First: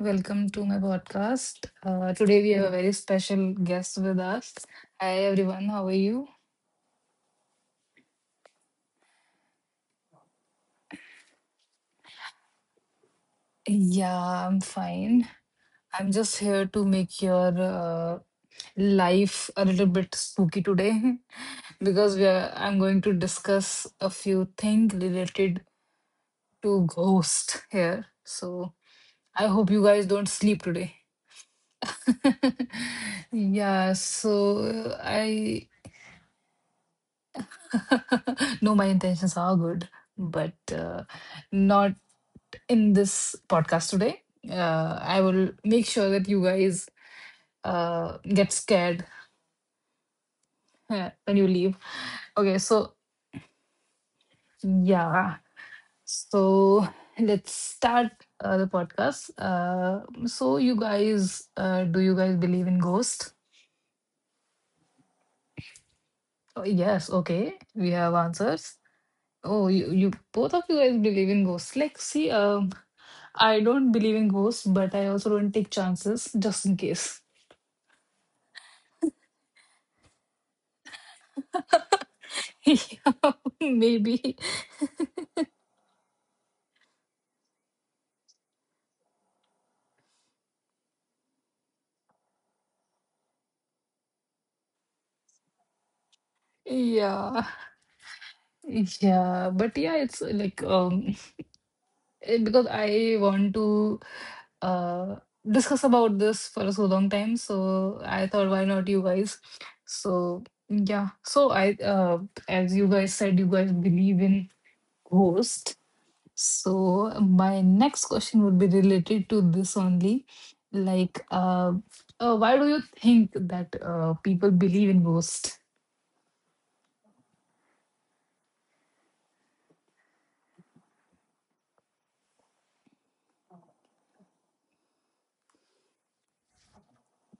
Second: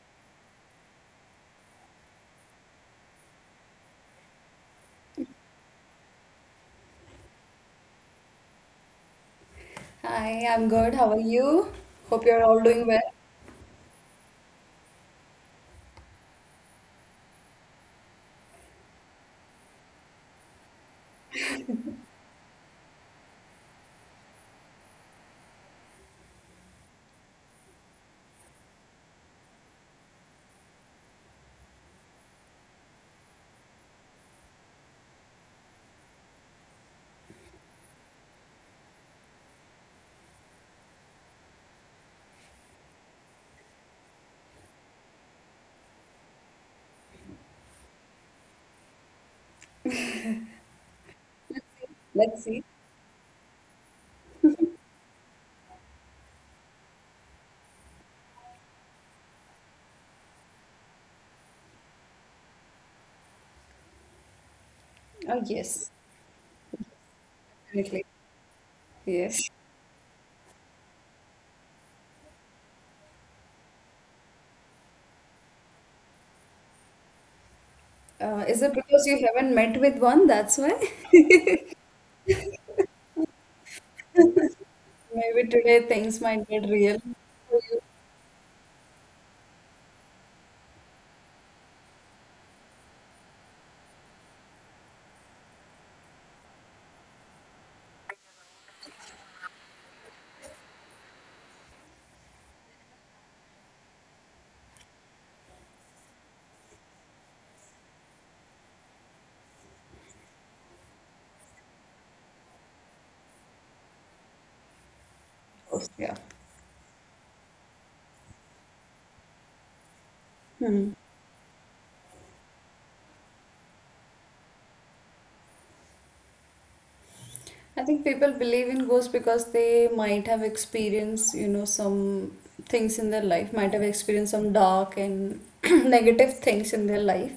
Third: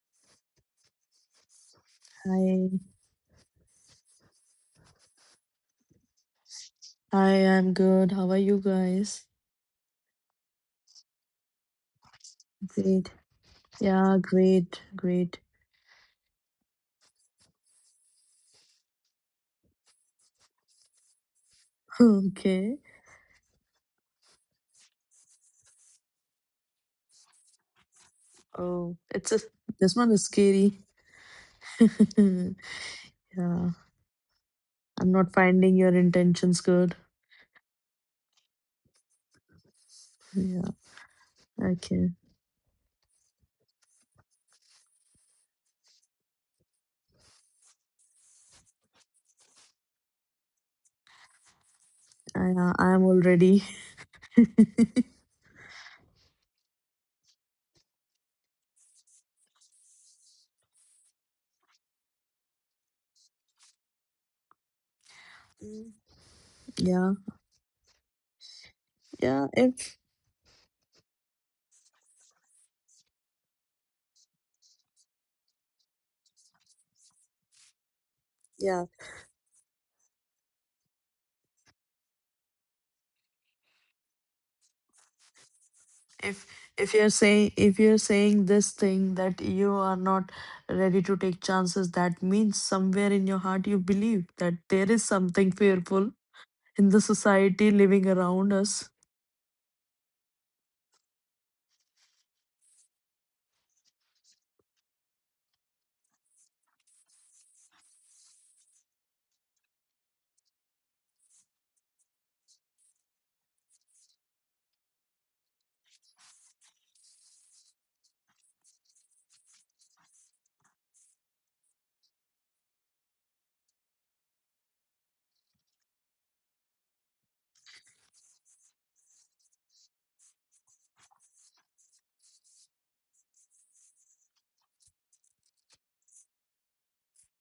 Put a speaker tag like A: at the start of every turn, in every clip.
A: Welcome to my podcast. Today, we have
B: Hi,
A: a very special guest with us. Hi, everyone. How are you?
B: hi, I'm good. How are you guys?
C: Hi, I'm good. How are you? Hope you're all doing
B: Great.
C: well.
B: Yeah,
A: Yeah, I'm
B: great,
A: fine.
B: great.
A: I'm just here to make your life a little bit spooky today because
B: Okay.
A: I'm going to discuss a few things related to ghost here. So,
B: Oh, it's a
A: I hope you
B: this
A: guys
B: one is
A: don't sleep
B: scary.
A: today.
B: Yeah,
A: Yeah, so
B: I'm not
A: I
B: finding your intentions good.
A: no, my intentions are good, but
B: Yeah,
A: not
B: okay.
A: in this podcast today. I will make sure that you guys get scared when you leave.
C: Let's
A: Okay,
C: see.
B: I'm already.
A: yeah, so let's start the podcast. Do you guys believe in ghosts?
C: Oh,
B: Mm.
C: yes,
A: Oh, yes,
B: Yeah,
A: okay, we
C: definitely.
A: have answers.
B: yeah.
C: Yes.
A: Oh, you,
B: If
A: you both of you guys believe in ghosts. Like, see, I don't believe in ghosts, but I also don't take chances just in case.
C: Is it
B: Yeah,
C: because you haven't met with one? That's why?
A: Yeah, maybe,
C: Maybe today things
B: if
C: might get
B: if
C: real.
B: you're saying this thing that you are not ready to take chances, that means somewhere in your heart you believe that there is something fearful in the
A: yeah,
B: society living around us.
A: yeah, but yeah, it's like, because I want to uh discuss about this for so long time, so I thought, why not you guys? So yeah, so I as you guys said, you guys believe in ghosts.
C: Yeah.
A: So my next question would be related to this only.
C: Hmm.
A: Like, uh, why do you think that people believe in ghosts?
C: I think people believe in ghosts because they might have experienced, you know, some things in their life, might have experienced some dark and negative things in their life.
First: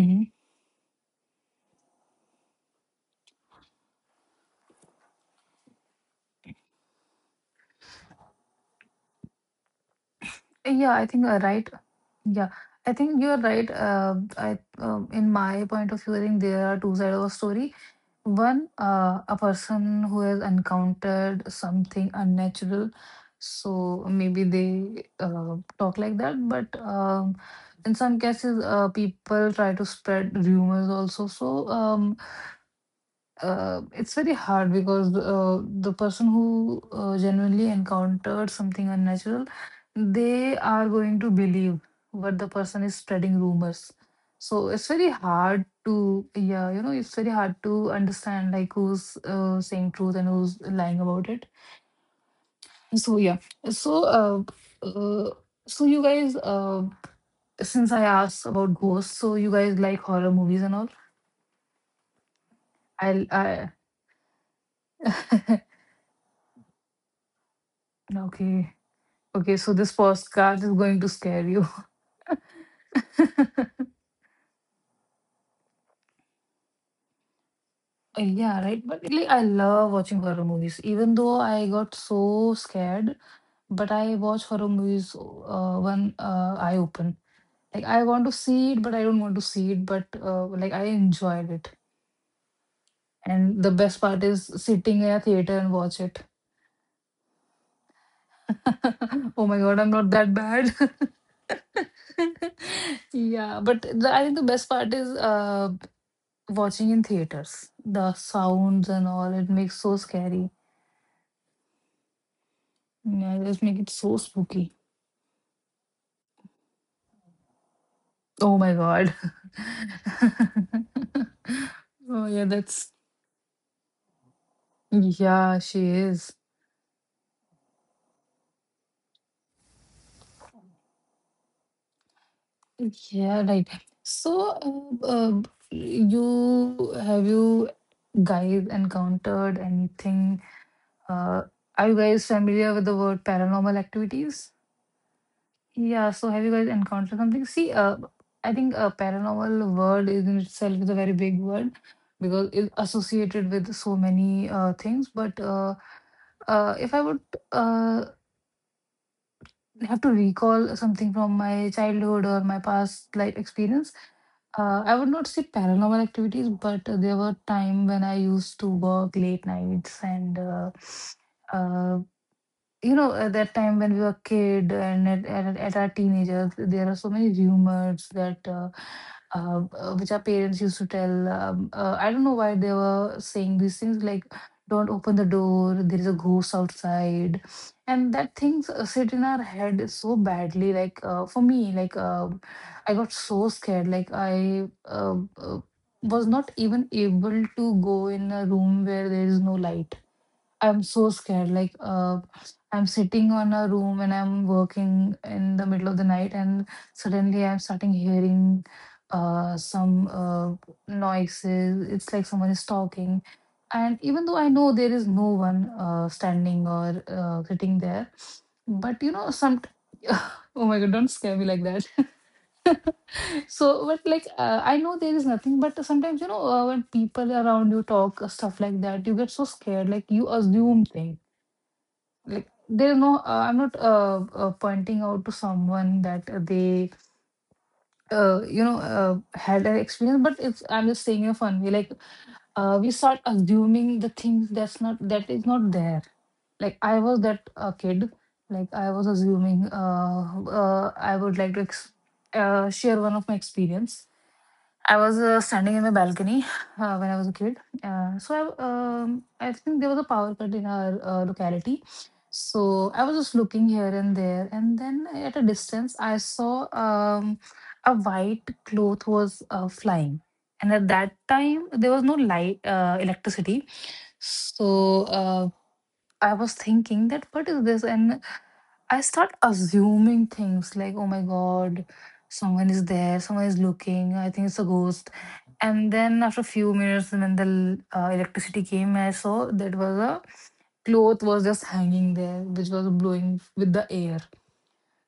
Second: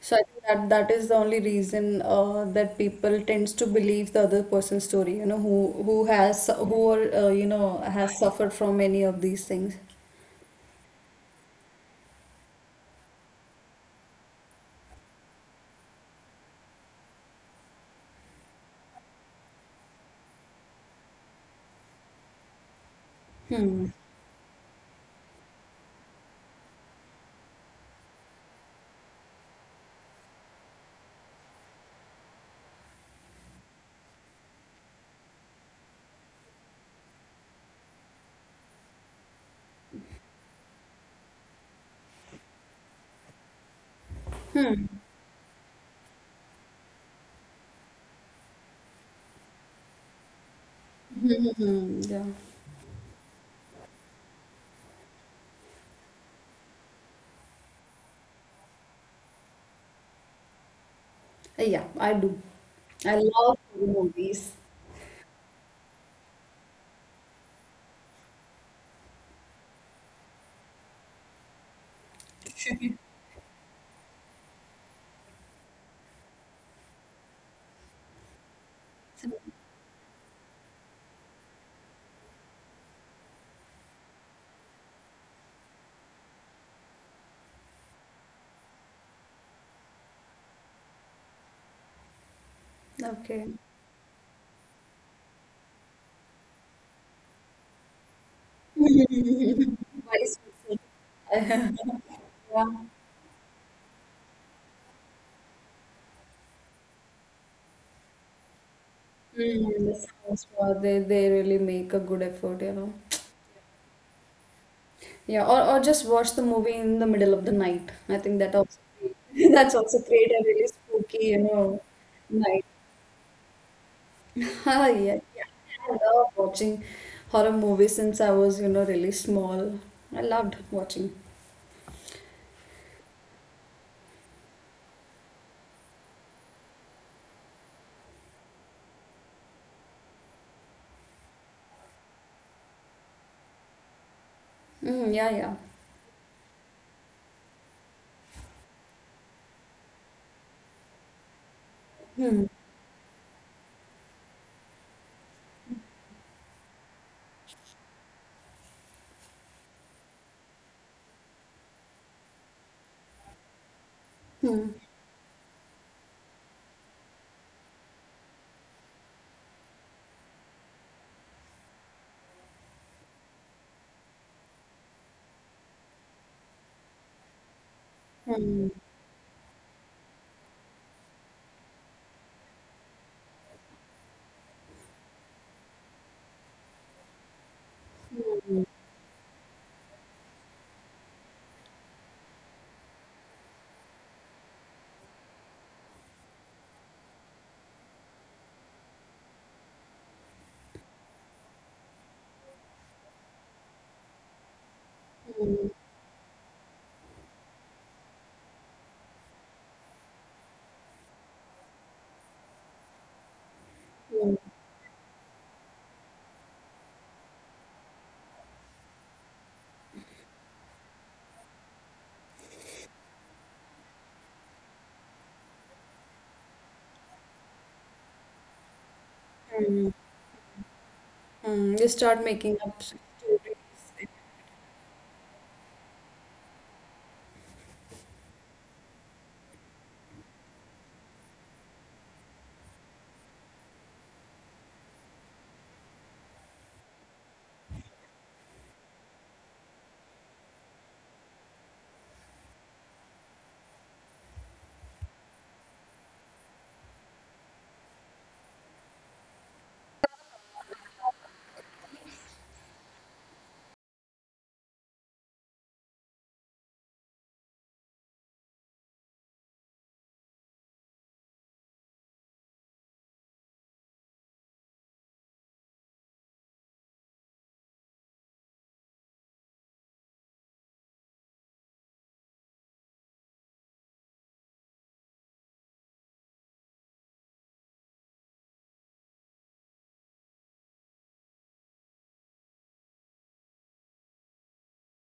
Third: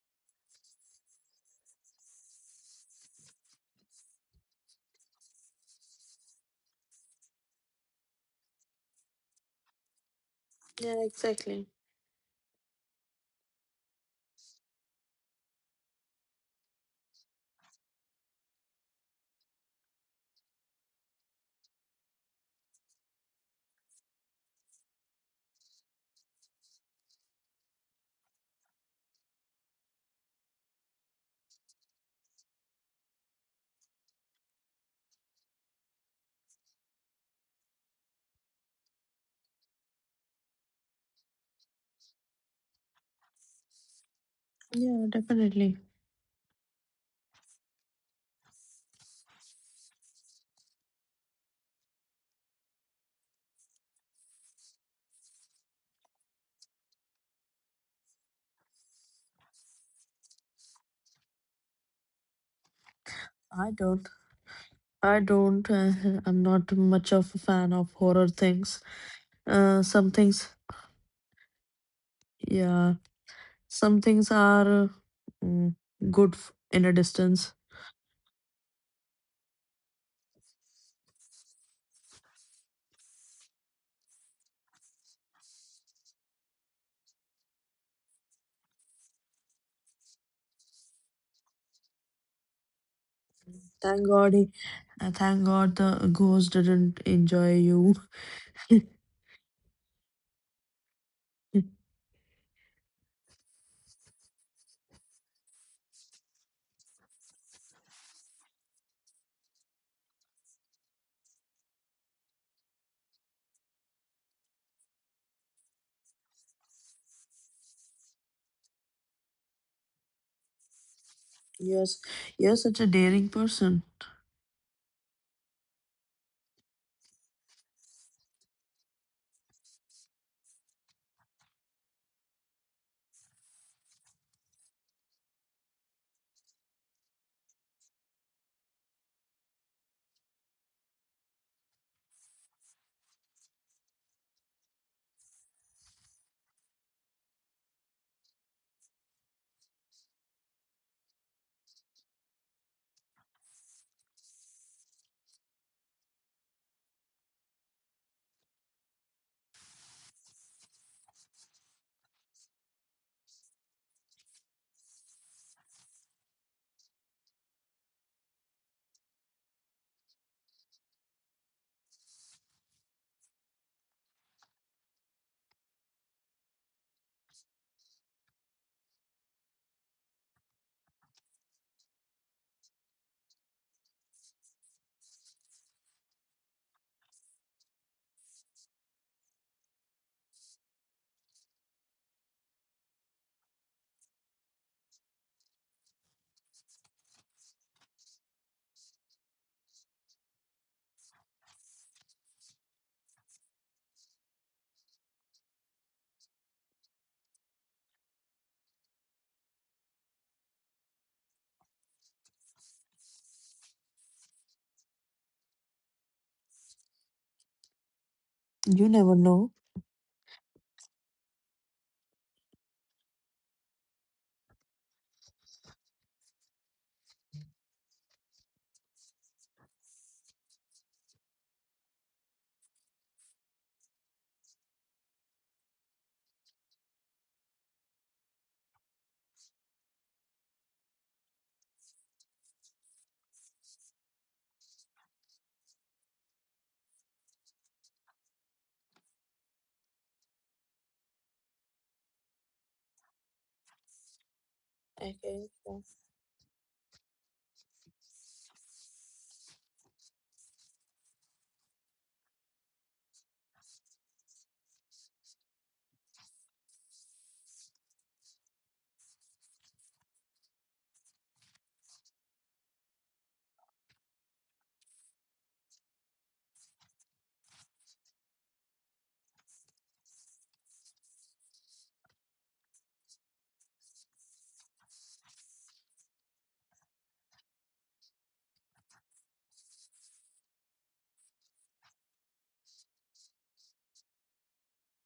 C: So I think that that is the only reason that people tends to believe the other person's story, you know, who has who are, you know has suffered from any of these things.
A: Yeah,
B: Yeah,
A: I think,
B: exactly.
A: right. Yeah, I think you're right. I In my point of view, I think there are two sides of a story. One, a person who has encountered something unnatural,
C: Hmm.
A: so maybe they talk like that. But in some cases, people try to spread rumors also. So it's very hard because the person who genuinely encountered something unnatural, they are going to believe what the person is spreading rumors. so it's
B: Yeah,
A: very hard
B: definitely.
A: to yeah you know it's very hard to understand, like, who's saying truth and who's lying about it.
C: Yeah.
A: So yeah so uh, uh so you guys, since I asked about ghosts, so you guys like horror movies and all?
C: Yeah, I do. I
A: I'll
C: love
A: I
B: I
C: horror
B: don't.
C: movies.
B: I don't. I'm not much of a fan of horror
A: Okay,
B: things.
A: okay, so this
B: Some things,
A: podcast is going to scare you.
B: yeah, some things are mm, good in a distance.
A: Yeah, right. But, like,
C: So,
A: I love watching horror movies, even though I got so scared. But I watch horror movies when I open. Like, I want to see it, but I don't want to see it. But like, I enjoyed it,
C: okay.
A: and the best
B: Thank
A: part
B: God.
A: is sitting in a
B: Thank
A: theater and
B: God the
A: watch it.
B: ghost didn't enjoy you.
A: Oh my God, I'm not
C: Why
A: that
C: is it
A: bad.
C: so-? Yeah.
A: Yeah, but I think the best part is watching in theaters. The sounds and all, it makes
C: Mm, the
A: so
C: South
A: scary.
C: War, they really make a good effort, you know.
A: Yeah, it just make it so spooky.
C: Yeah, or just watch the movie in the middle of the night. I think that
A: Oh my
C: also
A: God.
C: that's also create a really spooky, you know,
B: Yes,
A: Oh, yeah,
B: you're
C: night.
B: such a daring person.
C: Ah, yeah, yeah.
A: she
C: I love
A: is.
C: watching horror movies since I was, you know, really small. I loved watching.
A: Yeah, right. So, you guys encountered anything? Uh, are you guys familiar with the word paranormal activities?
C: Mm, yeah, yeah.
A: Yeah, so have you guys encountered something? See, I think a paranormal word is in itself is a very big word
C: Hmm.
A: because it's associated with so many things. But if I would uh, have to recall something from my childhood or my past life experience,
C: Hmm.
A: I would not say paranormal activities, but there were time when I used to work late nights, and uh, at that time when we were kid, and at our teenagers, there are so many rumors that
C: Hmm.
A: which our parents used to tell. I don't know why they were saying these things like, "Don't open the door. There is a ghost outside," and that things sit in our head so badly. Like, for me, I got so scared. Like I. Was not even able to go in a room where there is no light. I'm so scared. Like, I'm sitting on a room and I'm working in the middle of the night, and suddenly I'm starting hearing some noises. It's like someone is talking. And even
C: Hmm.
A: though I know there is no one standing or sitting there,
B: You
A: but you
B: never
A: know,
B: know.
A: some. Oh my God, don't scare me like that. So, but, like, I know there is nothing, but sometimes, when people around you talk stuff like that, you get so scared,
C: Hmm.
A: like you assume things.
C: Hmm. You start
A: Like,
C: making up
A: there is I'm not
C: stories.
A: pointing out to someone that they uh, you know uh, had that experience, but it's I'm just saying in a fun way, like, we start assuming the things that's not, that is not there. Like, I was that kid. Like, I was assuming, I would like to share one of my experience. I was
B: Okay.
A: standing
B: Yeah.
A: in my balcony when I was a kid. I think there was a power cut in our locality. So I was just looking here and there, and then at a distance, I saw a white cloth was flying. And at that time, there was no light, electricity. So I was thinking that what is this? And I start assuming things like, oh my God, someone is there, someone is looking, I think it's a ghost. And then after a few minutes, when the electricity came, I saw that was a cloth was just hanging there, which was blowing with the air.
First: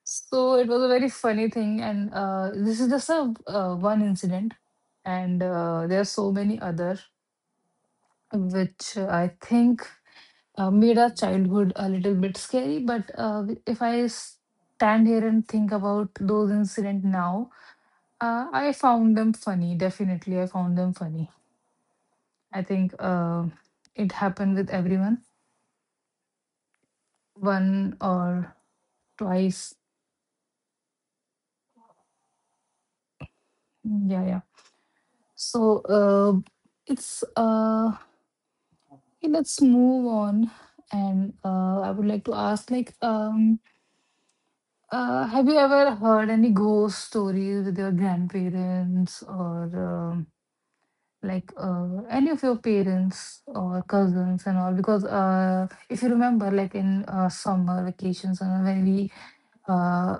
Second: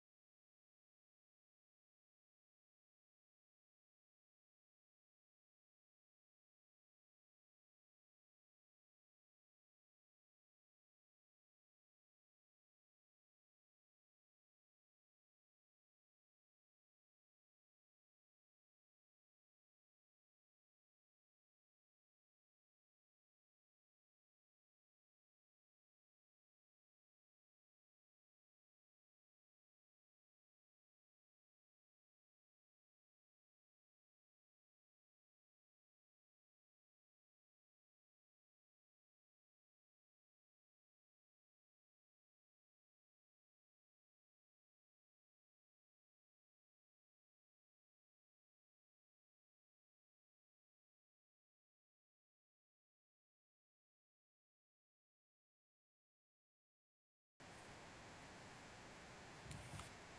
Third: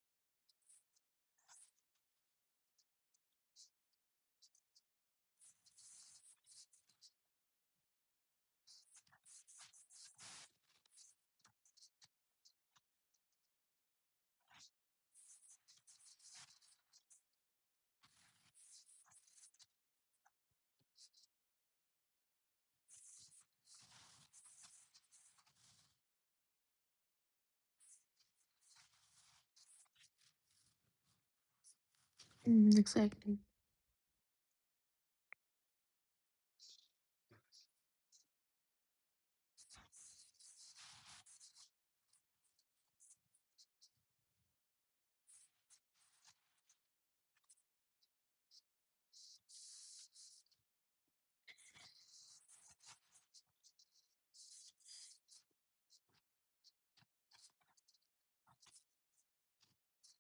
A: So it was a very funny thing, and this is just a one incident, and there are so many other which I think made our childhood a little bit scary. But if I stand here and think about those incidents now, I found them funny. Definitely, I found them funny. I think it happened with everyone one or twice.
B: Mm, exactly.
A: Yeah, yeah. So, it's yeah, let's move on, and I would like to ask, like. Have you ever heard any ghost stories with your grandparents, or like, any of your parents or cousins and all? Because if you remember, like, in summer vacations, and when we uh,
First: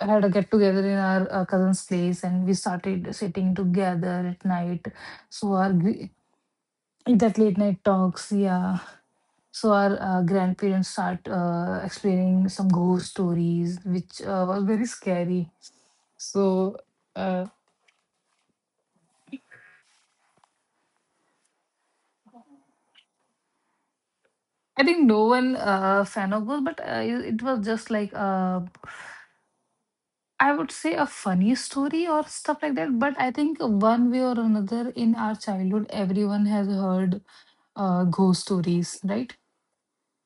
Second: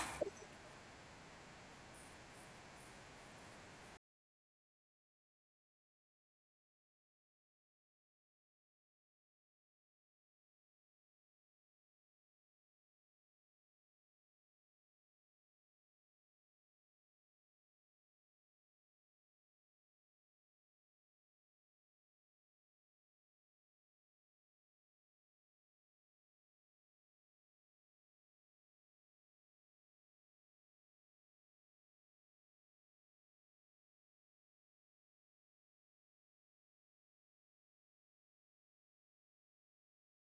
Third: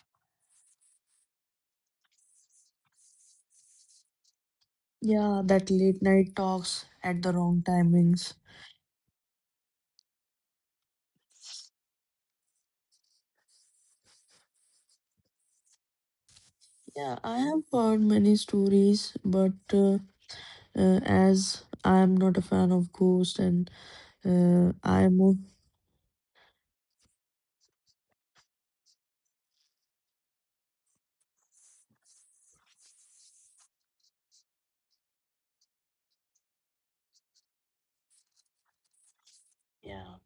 A: had a get together in our cousin's place, and we started sitting together at night,
B: Yeah,
A: so our
B: that late
A: gr-
B: night talks at the
A: that late
B: wrong
A: night talks,
B: timings.
A: yeah, so our grandparents start explaining some ghost stories which was very scary. so
B: Yeah, I
A: uh,
B: have heard many stories, but as I am not a fan of ghosts, and
A: I think
B: I am
A: no
B: more.
A: one fan of ghosts, but it it was just like, I would say, a funny story or stuff like that. But I think, one way or another, in our childhood, everyone has heard ghost stories, right?
B: yeah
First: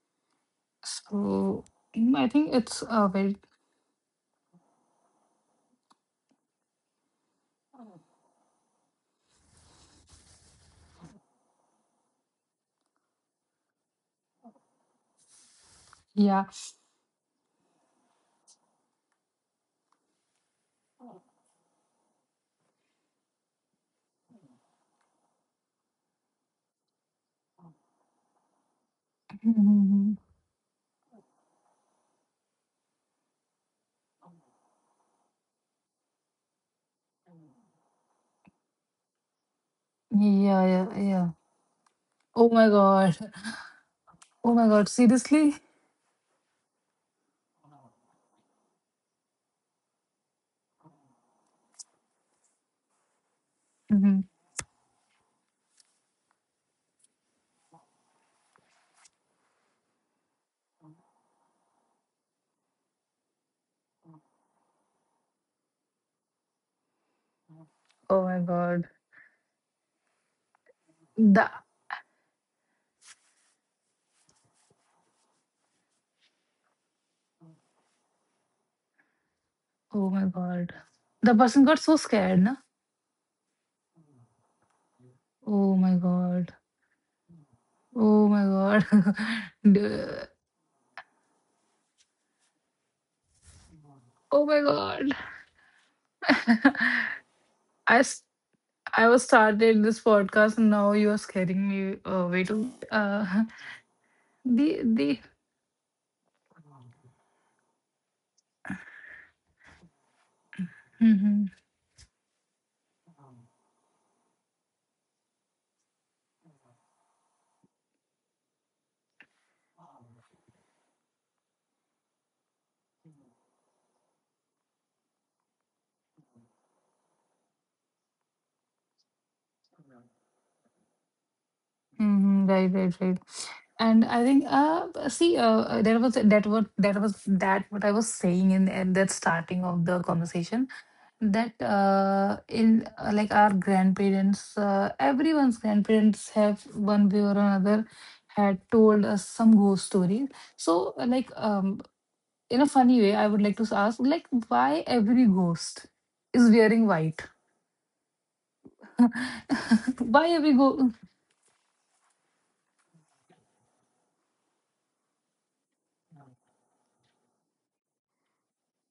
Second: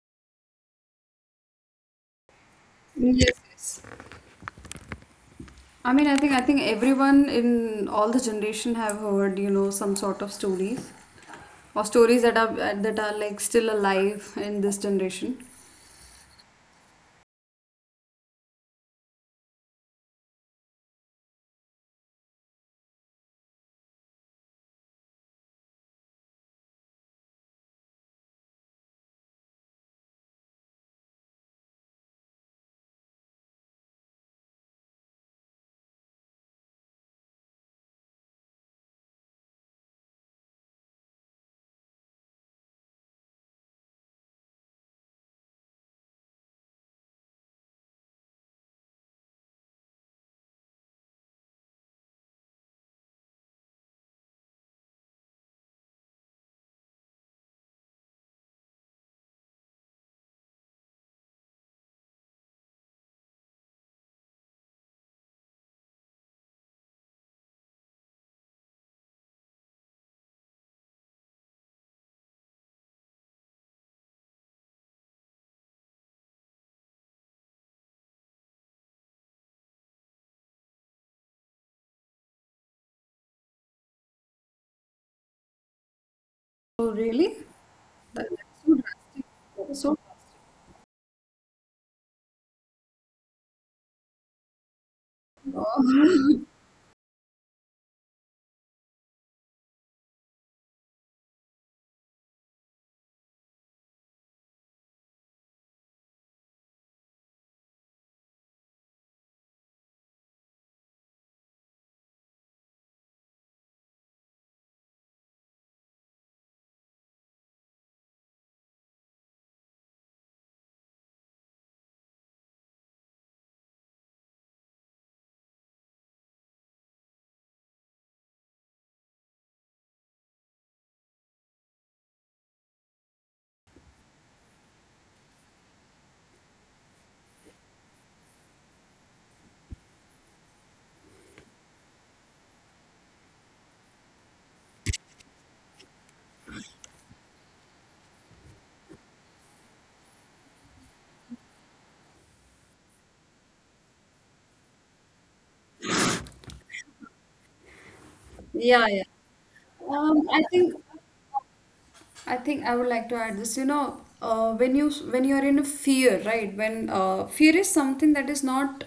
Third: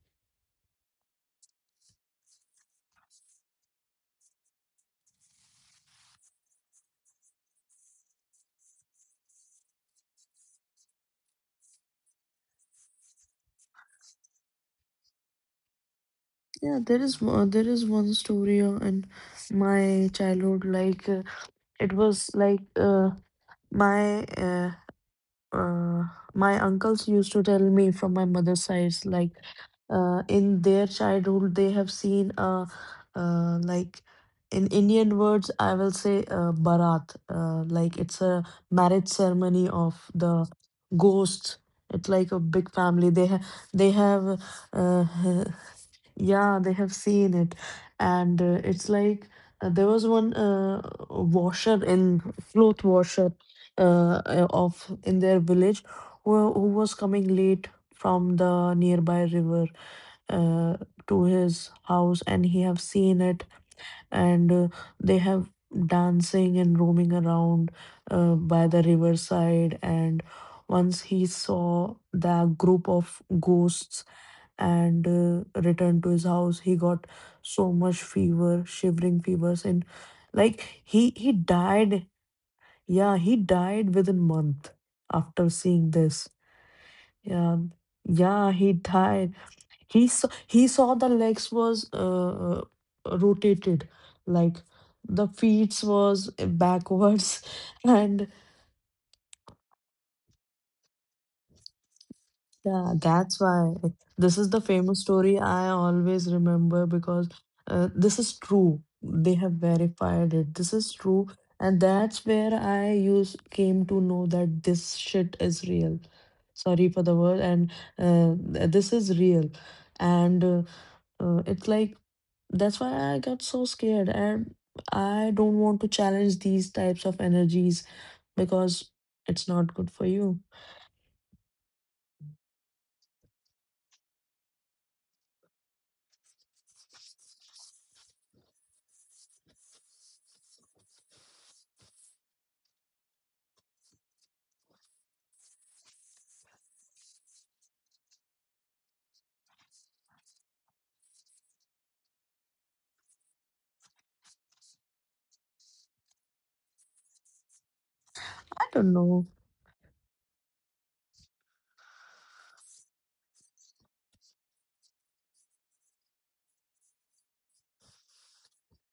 A: So, I think it's a very,
C: Yes, yes. I mean, I think everyone in all the generation have heard, you know, some sort of stories or stories that are like still alive in this generation.
A: yeah.
B: yeah there is one story in my childhood. Like it was like my Uh, my uncles used to tell me from my mother's side, like
A: Mhm.
B: in their childhood, they have seen, like, in Indian words, I will say barat, like it's a marriage ceremony of the
A: Yeah, yeah, yeah.
B: ghosts. It's like a
A: Oh
B: big
A: my
B: family.
A: God!
B: They have
A: Oh my God!
B: uh,
A: Seriously?
B: Yeah, they have seen it. And it's like there was one washer, in cloth washer,
A: Hmm.
B: of in their village, who, was coming late from the nearby river uh, to his house, and he have seen it, and they have dancing and roaming around
A: Oh my
B: by the
A: God!
B: riverside. And once he
A: The
B: saw the group of ghosts and returned to his house, he got so much fever, shivering fevers, and
A: Oh my God!
B: like he
A: The person got so
B: died.
A: scared, na?
B: Yeah, he died within month after
A: Oh
B: seeing
A: my
B: this.
A: God!
C: Oh, really?
B: Yeah,
C: That-
A: Oh my
B: yeah,
C: That's
B: he
C: so
A: God!
C: drastic.
B: died.
C: So,
B: He saw
A: Duh.
B: he saw the legs was rotated,
A: Oh
B: like
A: my God!
B: the feet was backwards.
A: I s-
B: And.
A: I was started this podcast, and now you are scaring me away to
B: Yeah, that's why. This is the famous
A: the
B: story I always remember, because this is true. They have verified it. This is true.
A: Hmm,
B: And that's where I use came to know that this shit is real. Sorry for the word. And this is real. And it's like, that's why I got so scared. And I don't want to challenge these types of energies, because it's not good for you.
A: hmm. Right, right, right. And I think, see, that was that what that was that what I was saying in at that starting of the conversation, that, in, like, our grandparents, everyone's grandparents have, one way or another, had told us some ghost stories. So, like, in a funny way, I would like to ask, like, why every ghost is wearing white?
B: I
C: yeah,
B: don't
C: yeah.
B: know.
A: Why
C: Um, I
A: every
C: think.
A: go?
C: I think I would like to add this. You know, when you are in a fear, right? When fear is something that is not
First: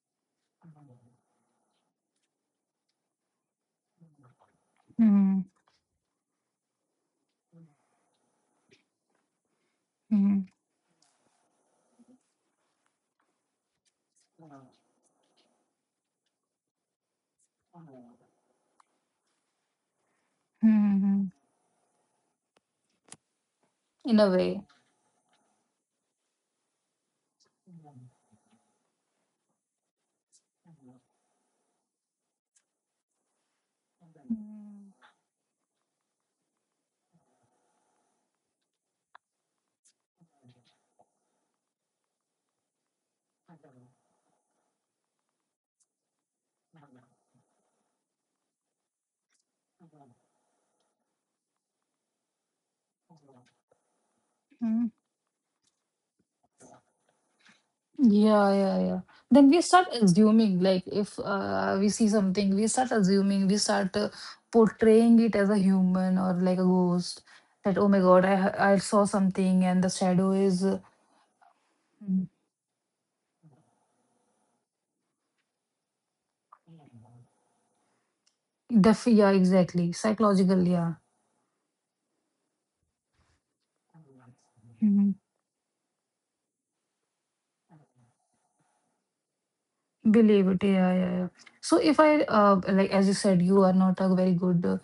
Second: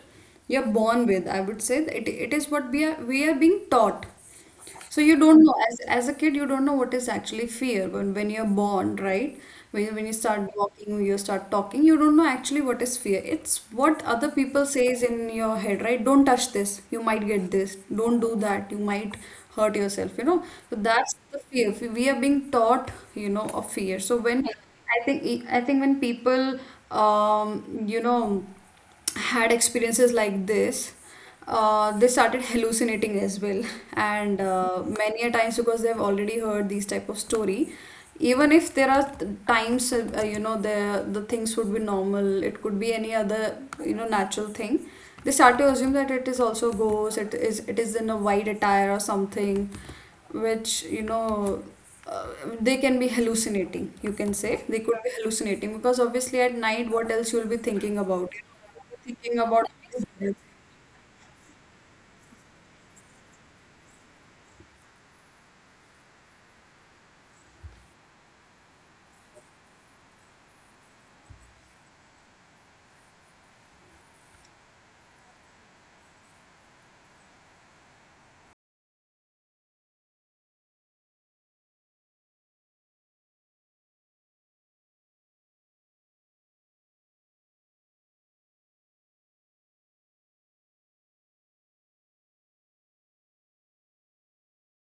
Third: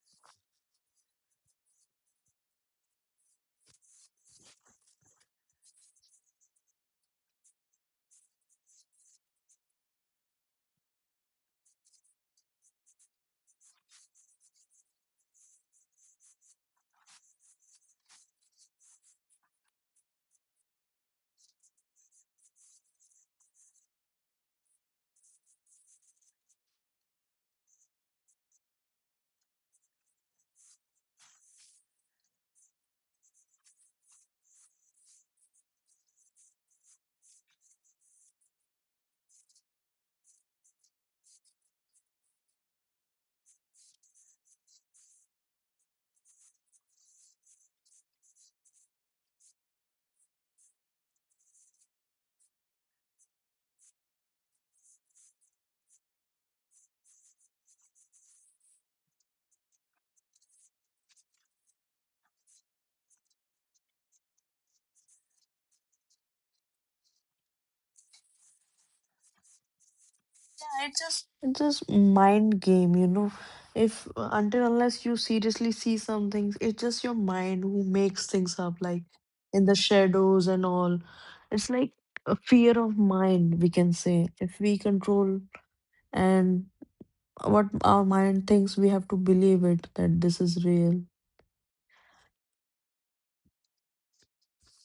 C: you're born with. I would say it is what we are being taught. So you
A: Hmm,
C: don't know, as a kid you don't know what is actually fear when you're born, right? When you
A: hmm,
C: start walking, you start talking, you don't know actually what is fear. It's what other people says in your head, right? Don't touch this, you might get this. Don't do that, you might hurt yourself, you know. So
A: hmm,
C: that's
A: hmm.
C: the fear. We are being taught, you know, of fear. So
A: In a
C: when
A: way.
C: I think when people um, you know had experiences like this, they started hallucinating as well. And
A: Hmm.
C: many a times because they've already heard these type of story, even if there are times, you know the things would be normal, it could be any other, you know, natural thing. They start to assume that it is also ghost, it is in a white attire or something, which you know uh, they can be hallucinating. You can say they
A: Hmm.
C: could be hallucinating because obviously at night, what else you'll be thinking about?
A: Yeah, yeah, yeah.
C: Thinking
A: Then we
C: about.
A: start assuming, like, if we see something, we start assuming, we start portraying it as a human or like a ghost. That, oh my God, I saw something, and the shadow is.
B: Yeah, it's just
A: Mm.
B: mind game. If until unless you seriously see some things, it's just your mind who makes things up, like
A: Yeah,
B: in the
A: exactly.
B: shadows and
A: Psychological, yeah.
B: all. It's like a fear of mind, we can say. If we control and what our mind thinks, we have to believe it that this
A: Believe
B: is
A: it. Yeah,
B: real.
A: yeah, yeah. So if I like, as you said, you are not a very good,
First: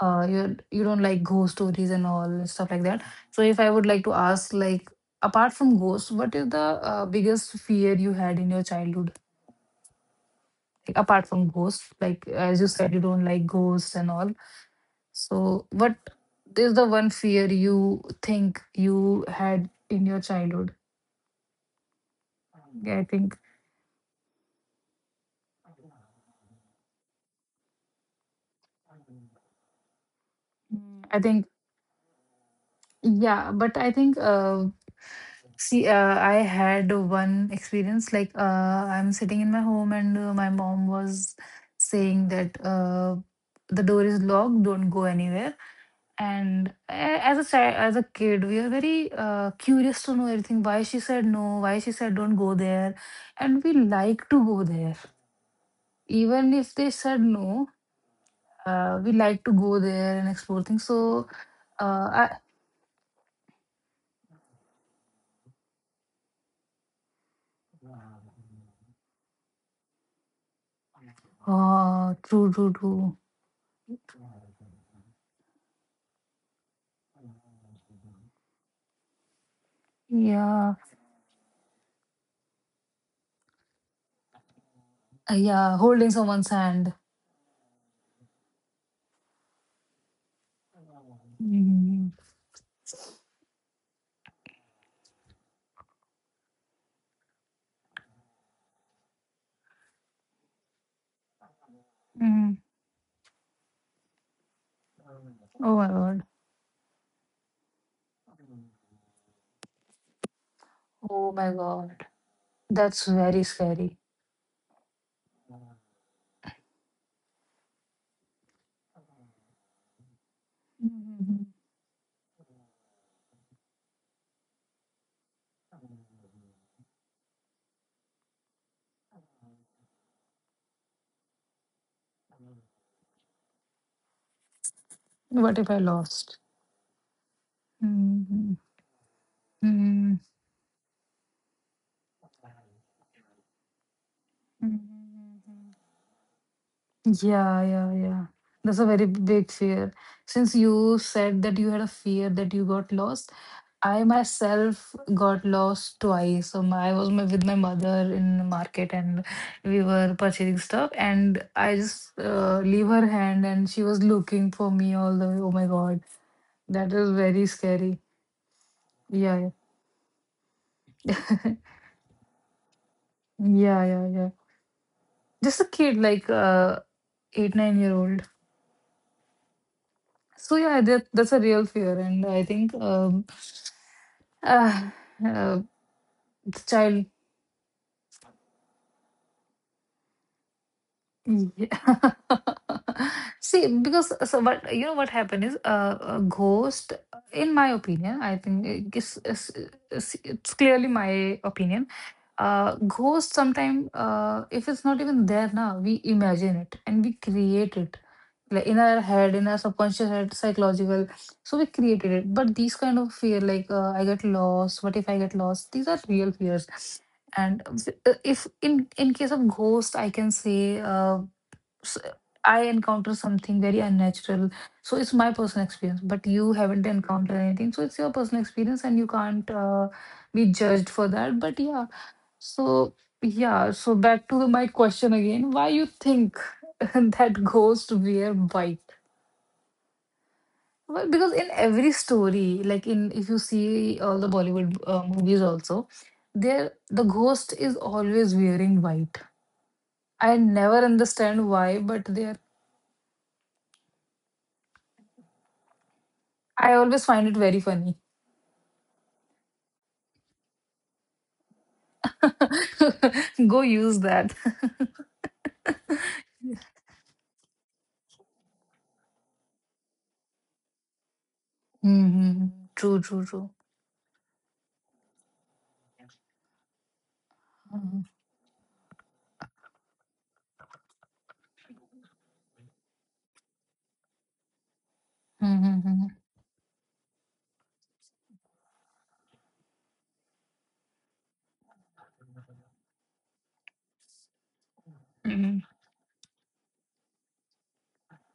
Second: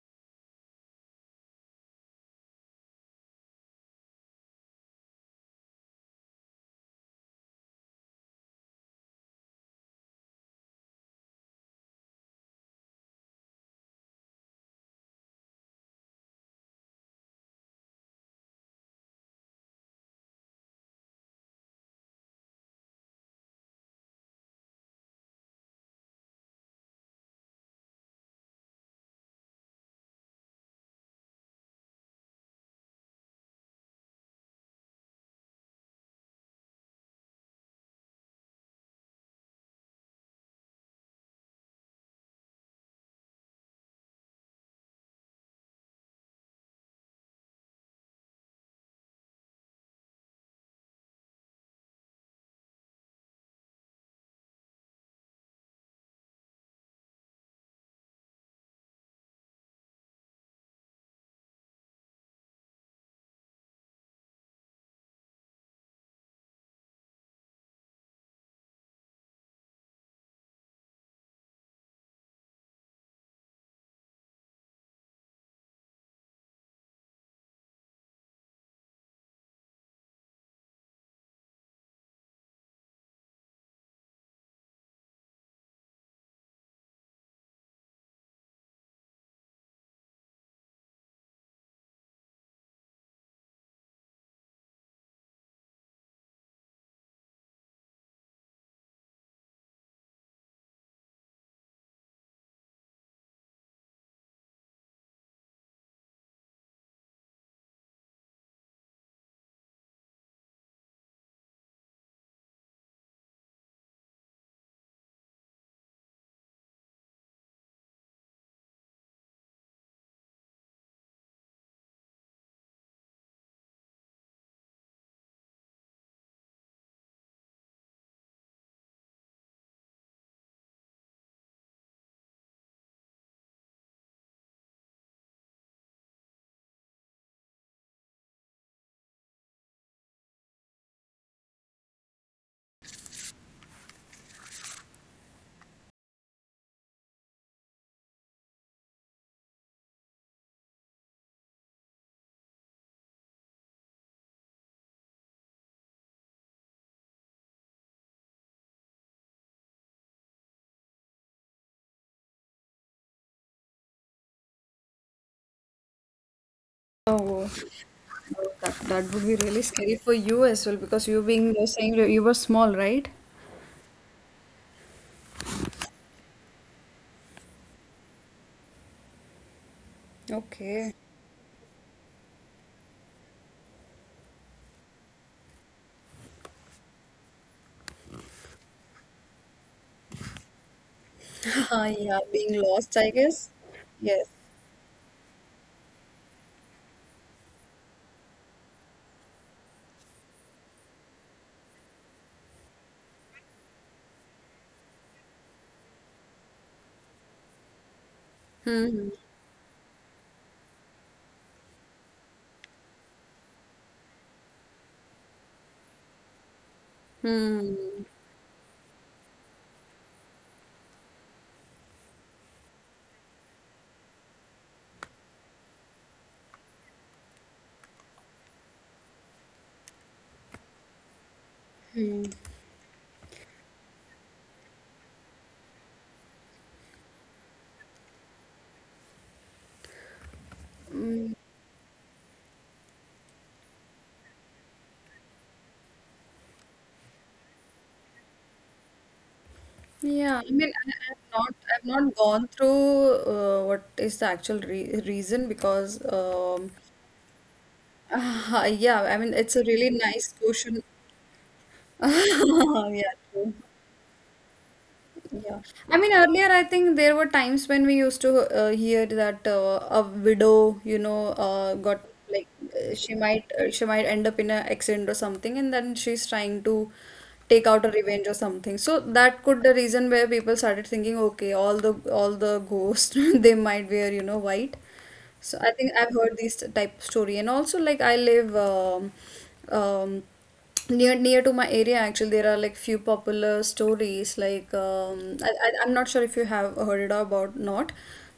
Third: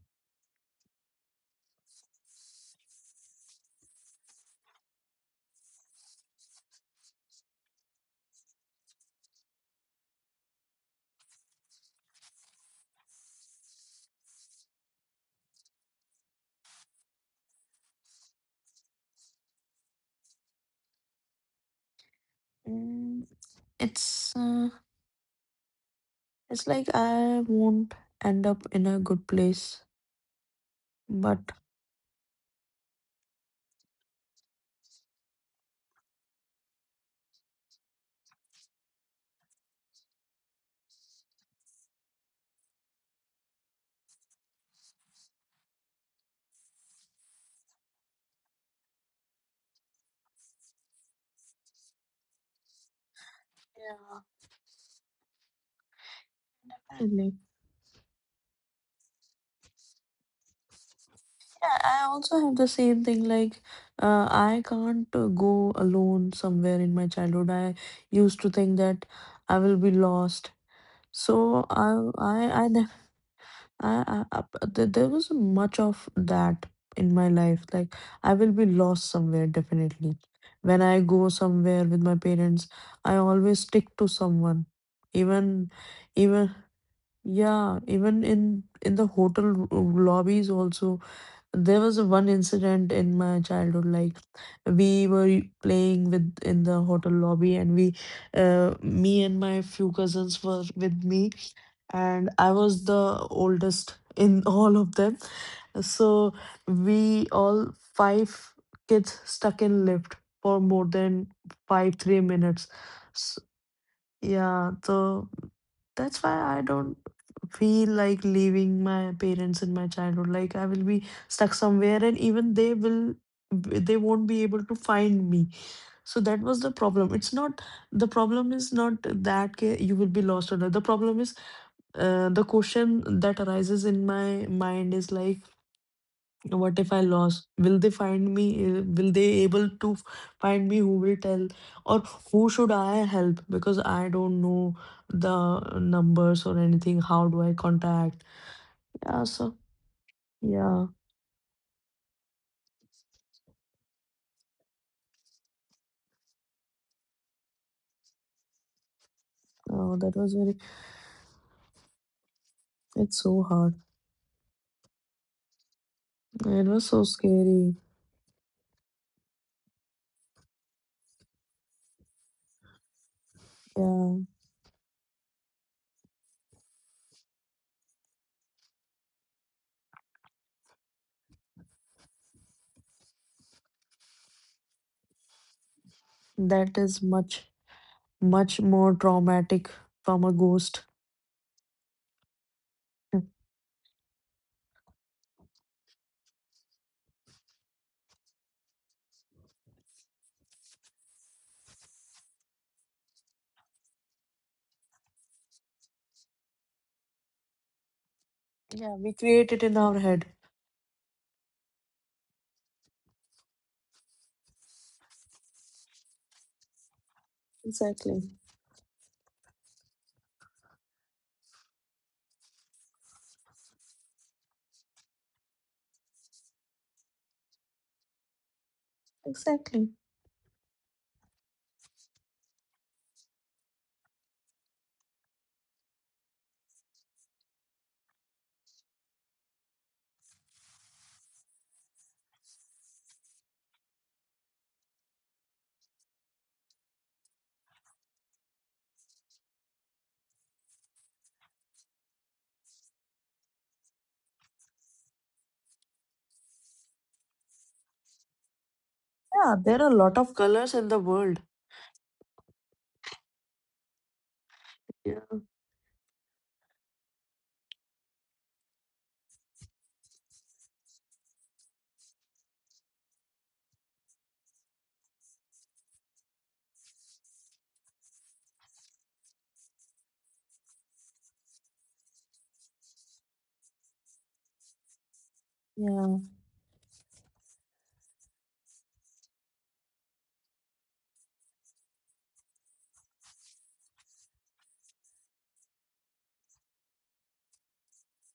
A: you you don't like ghost stories and all and stuff like that. So if I would like to ask, like, apart from ghosts, what is the biggest fear you had in your childhood? Like, apart from ghosts, like, as you said, you don't like ghosts and all. So what is the one fear you think you had in your childhood? I
B: Mm,
A: think.
B: it's uh, it's like, I won't end up in a good place,
A: Mm. I think,
B: but
A: yeah, but I think, see, I had one experience like, I'm sitting in my home, and my mom was saying that the door is locked, don't go anywhere. And, as a child, as a kid, we are very curious to know everything. Why she said no? Why she said don't go there? And we like to go there, even if they said
B: yeah.
A: no. We like to go there and explore things. So,
B: Yeah, I
A: uh, I,
B: also have the same thing. Like, I can't go alone somewhere in my childhood. I used to think that I will be lost. So
A: oh,
B: I,
A: true,
B: I,
A: true,
B: ne-
A: true.
B: I there was much of that in my life. Like, I will be lost somewhere definitely.
A: Yeah.
B: When I go somewhere with my parents, I always stick to someone. Even,
A: Yeah, holding someone's
B: even,
A: hand.
B: yeah, even in the hotel r- lobbies also. There was
A: Mm-hmm.
B: one incident in my childhood, like we were playing with in the hotel lobby, and me and my few cousins were with me, and I
A: hmm
B: was the oldest in all of them.
A: Oh my god.
B: So we all five kids stuck in lift for more than
A: Oh my
B: five,
A: god,
B: 3 minutes.
A: that's very scary.
B: Yeah, so that's why I don't feel like leaving my parents in my childhood. Like I will be
A: Mhm.
B: stuck somewhere, and even they won't be able to find me. So that was the problem. It's not The problem is not that you will be lost or not. The problem is The question that arises in my mind is like,
A: What if I lost?
B: what if I lost? Will they find me?
A: Mhm.
B: Will they able to
A: Mhm.
B: find me? Who will tell, or who should I help, because I don't know the
A: Mhm.
B: numbers or anything? How do I
A: Yeah, yeah,
B: contact?
A: yeah. That's a very
B: Yeah. So,
A: big fear. Since
B: yeah.
A: you said that you had a fear that you got lost, I myself got lost twice. So my, I was my, with my mother in the market, and we
B: Oh, that
A: were
B: was very
A: purchasing stuff. And I just leave her
B: it's so
A: hand,
B: hard.
A: and she was looking for me all the way. Oh my God.
B: It was
A: That
B: so
A: was
C: Oh,
A: very
B: scary.
A: scary.
C: that that would be
A: Yeah. Yeah.
C: really scary for you as well because you're saying you were small, right?
A: Yeah. Yeah.
B: Yeah,
A: Yeah. Just a kid, like eight, nine year old. So yeah,
C: Okay.
A: that's a real fear. And I think uh, uh,
B: that is
A: child.
B: much, much more traumatic from a ghost.
A: Yeah. See, because
C: Yes.
A: so what you know what happened is a ghost. In my opinion, I think it's clearly my opinion. Ghost sometimes if it's not even there now, we imagine it and we create it like in
B: Yeah,
A: our
C: Hmm.
B: we
A: head, in
B: create
A: our
B: it in our
A: subconscious
B: head.
A: head, psychological. So we created it. But these kind of fear, like I get lost. What if I get lost? These are real fears. And
C: Hmm.
B: Exactly,
A: if in in case of ghost, I can say. S- I encounter something very unnatural. So it's my personal experience, but you haven't encountered anything. So it's your personal experience, and you can't
B: exactly.
A: be judged for that. But yeah, so yeah, so back to my question again, why you think that ghosts wear white? Well,
C: Hmm.
A: because in every story, like in if you see all the Bollywood movies also, there the ghost is always wearing white. I
C: Yeah, I mean,
A: never
C: I, I've
A: understand
C: not,
A: why,
C: I've
A: but
C: not
A: there
C: gone through what is the actual re reason because
A: I always find it very funny.
C: Yeah, I mean, it's
B: Yeah,
C: a
B: there
C: really
B: are a lot
C: nice
B: of colors
C: question.
B: in the world.
C: Yeah, true.
A: Go use that.
B: Yeah.
C: Yeah. I mean, earlier, I think there were times when we used to hear that a widow, you know, got like
A: Hmm. True,
C: she
A: true,
C: might
A: true.
C: uh, she might end up in an accident or something, and then she's trying to take out a revenge or something. So that could the reason where people started thinking, okay, all the ghosts they might wear, you know, white. So I think I've
A: Mm-hmm.
B: Yeah,
C: heard these type of story, and also like I live, um, near to my area. Actually there are like few popular stories like, I,
A: Hmm.
C: I, I'm not sure if you have heard it about not,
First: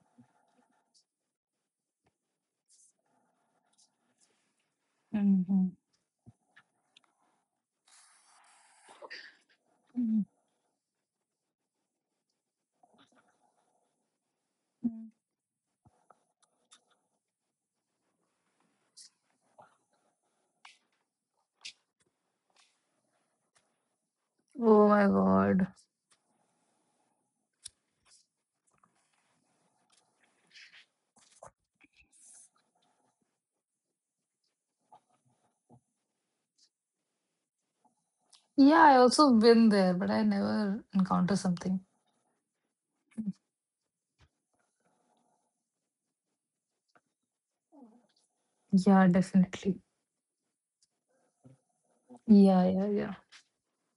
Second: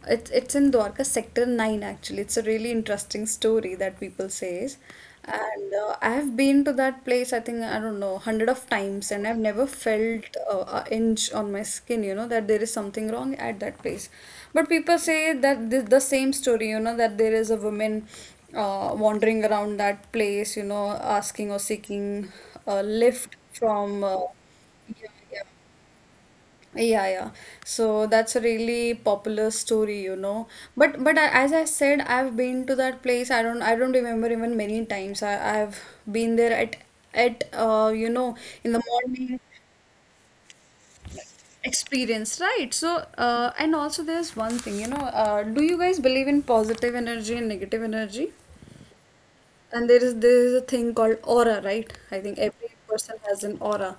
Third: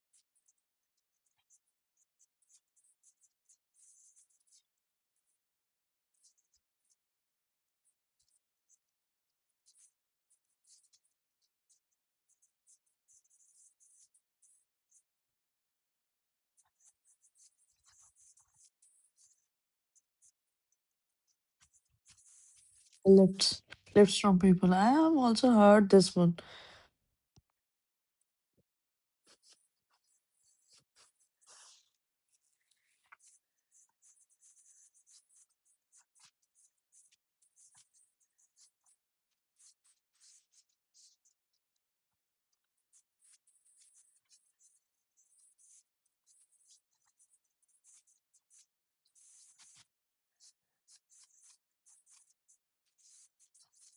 C: it's in Dwarka sector 9. Actually it's a really interesting story that people says,
A: Hmm.
C: and I have been to that place I think I don't know hundred of times, and I've never felt a inch on my skin, you know, that there is something wrong at that place. But people say that the same story, you know, that there is a woman wandering around that place, you know, asking or seeking a lift
B: lips.
C: from.
B: Lips from people.
A: Oh
B: I
A: my
C: Yeah,
B: have
C: yeah,
B: also
A: god.
B: heard this one.
C: yeah, yeah. So that's a really popular story, you know. But I, as I said, I've been to that place. I don't remember even many times. I've been there at you know in the
A: Yeah, I also
C: morning
A: been there, but I never encounter something.
C: experience, right? So and also there's one thing, you know. Do you guys believe in positive energy and negative energy?
A: Yeah, definitely.
C: And there is a thing called aura, right? I think
A: Yeah,
C: every
A: yeah,
C: person
A: yeah.
C: has an aura.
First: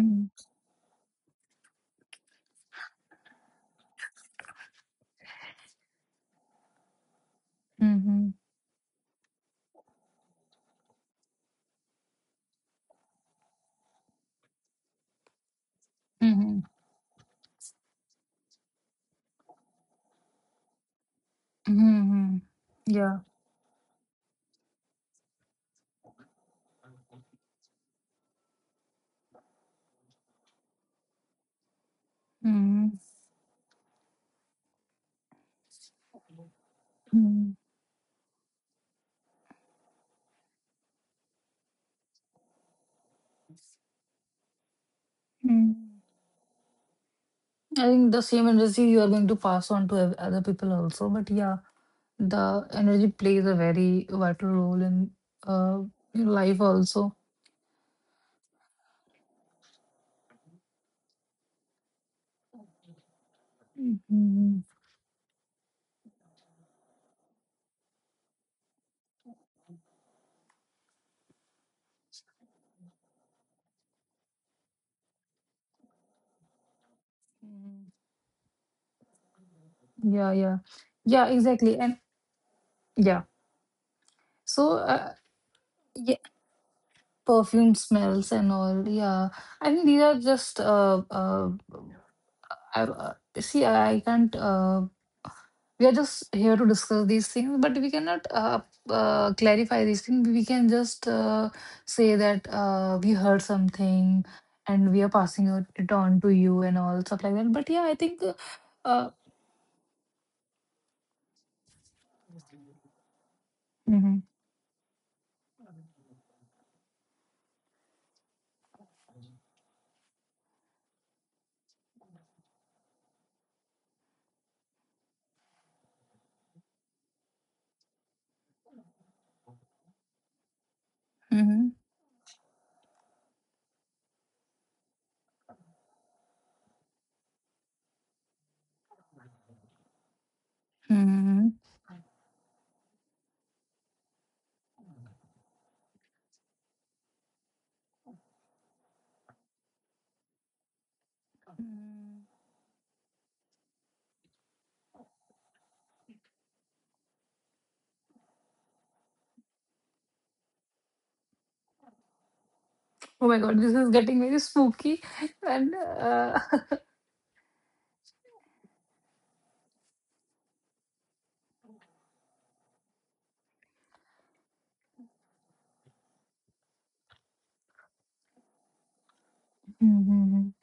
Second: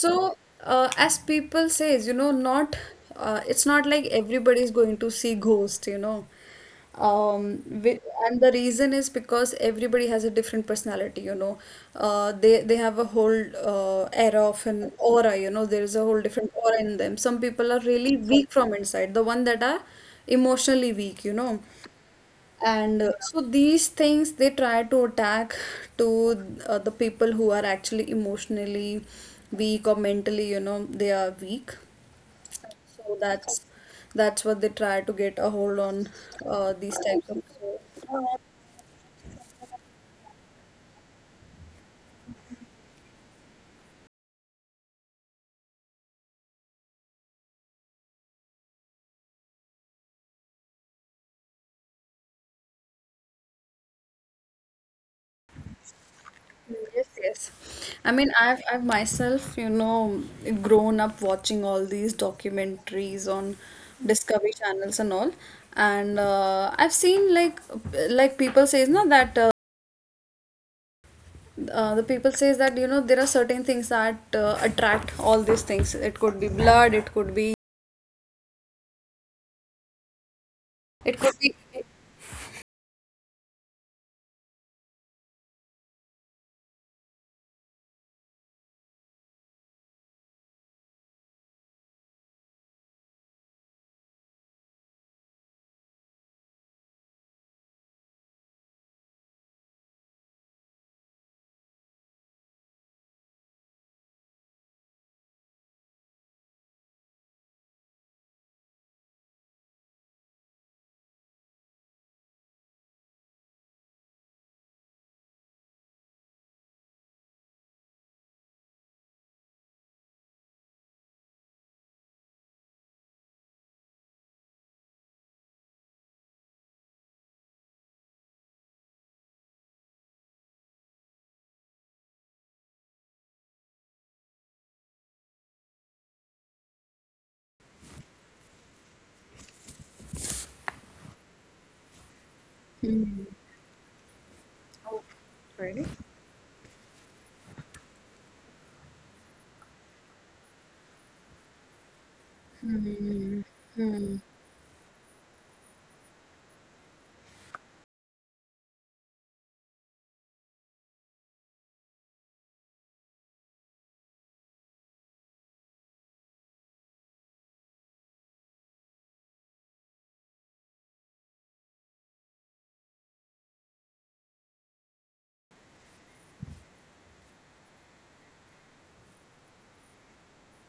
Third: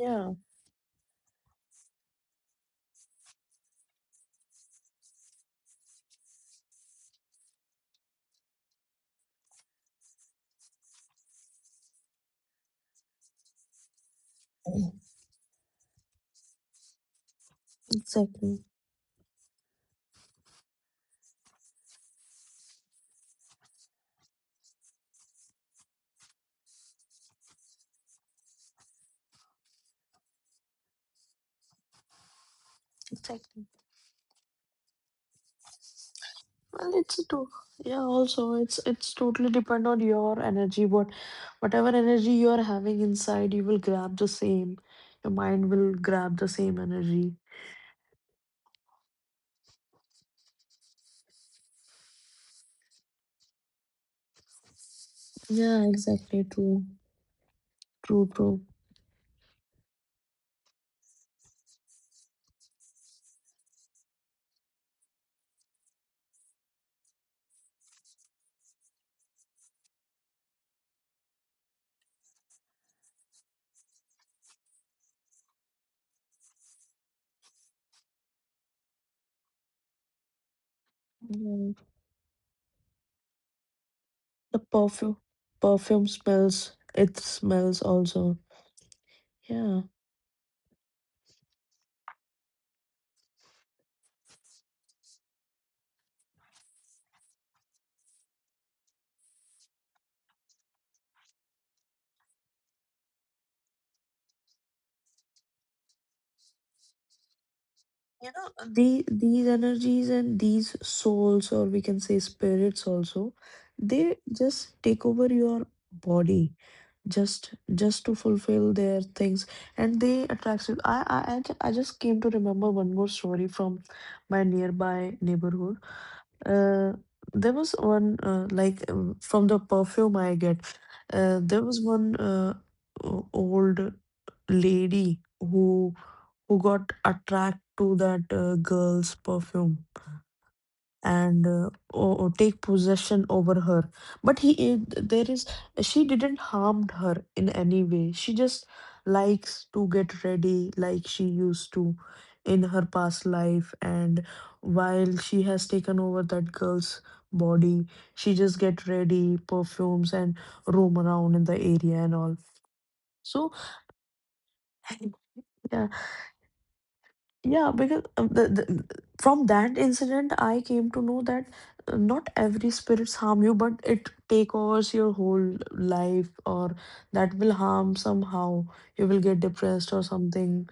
A: Mm-hmm.
C: as people says, you know, not it's not like everybody is going to see ghost, you know. Um, wi-
A: Mm-hmm.
C: and the reason is because everybody has a different personality, you know. They have a whole era of an aura, you know. There is a whole different aura in them. Some people are really weak
B: exactly.
C: from inside, the one that are emotionally weak, you know.
A: Mm-hmm.
C: And
A: Yeah.
C: so these things they try to attack to, the people who are actually emotionally weak or mentally, you know, they are weak.
A: Mm-hmm.
C: So that's
B: Exactly.
C: that's what they try to get a hold on,
B: Well,
C: these
B: it's a
C: types of.
B: to
A: Mm-hmm.
C: So,
B: yeah, also, it's totally depend on your energy. Whatever energy you are having inside, you will grab the same. Your mind will grab the same energy.
A: I think the same energy you are going to pass on to other people also. But yeah, the energy plays a very vital role uh
B: Yeah,
A: in
B: exactly.
A: life
B: True.
C: yes,
A: also.
C: yes. I
B: True,
C: mean,
B: true.
C: I've myself, you know, grown up watching all these documentaries on Discovery
A: Mhm.
C: channels and all, and I've seen like, people says na that. The people says that you know there are certain things that attract all these things, it could be blood, it could be,
A: Mhm. Yeah, yeah,
C: it
A: yeah,
C: could be
B: Yeah.
A: exactly, and yeah.
B: The
A: So
B: perfume
A: yeah,
B: smells. It
A: perfume
B: smells
A: smells
B: also.
A: and all, yeah. I
B: Yeah.
A: think these are just I, uh, see, I can't we are just here to discuss these things, but we cannot clarify these things. We can just say that we heard something, and we are passing it on to you and all stuff like that. But yeah, I think
B: You know,
A: uh,
B: these energies and these souls, or we can say spirits also, they
A: mhm,
B: just take over your body, just just to fulfill their things. And they attract you. I just came to remember one more story from my nearby neighborhood. uh, there was one, like, from the perfume I get. There
A: mhm,
B: was one old lady, who, got attracted to that girl's perfume, and
A: mhm.
B: take possession over her. But he I- there is
C: Ready?
B: she didn't harmed her in any way. She just likes to get ready like she used to
A: Mm.
B: in her past life, and while she has taken over that girl's body, she just get ready perfumes and roam around in the area and all.
A: Oh my
B: So
A: god, this is getting very spooky. And
B: yeah.
A: uh,
B: Yeah, because from that incident, I came to know that not every spirits harm you, but it take overs your whole life, or that will harm somehow. You will get depressed or
A: hmm.
B: something,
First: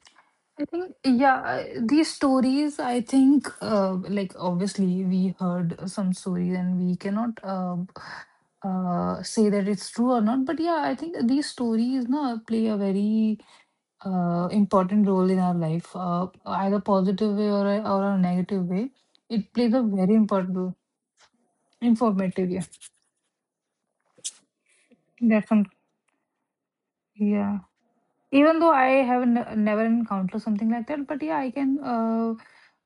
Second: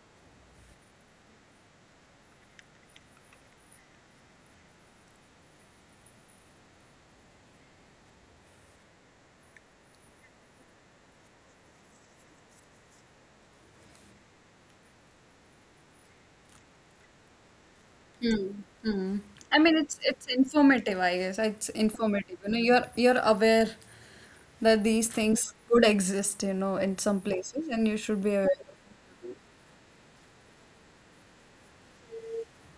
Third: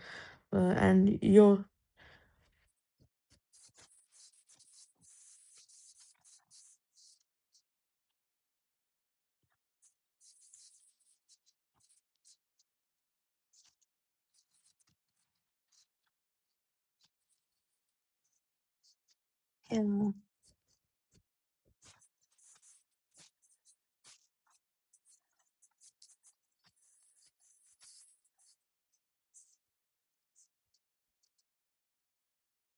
A: I think,
B: and
A: yeah,
B: your.
A: I- these stories, I think, like obviously we heard some stories and we cannot say that it's true or not. But yeah, I think these stories, no, play a very important role in our life, either positive way or a negative way.
C: Mm.
A: It
C: I
A: plays a
C: mean it's
A: very
B: Yeah.
C: it's
A: important role.
C: informative, I guess it's informative,
A: Informative,
C: you
A: yeah.
C: know you're aware that these
A: That's
C: things
A: some,
C: could exist, you know, in some
A: yeah.
C: places and you should be aware.
A: Even though I have never encountered something like that, but yeah, I can uh,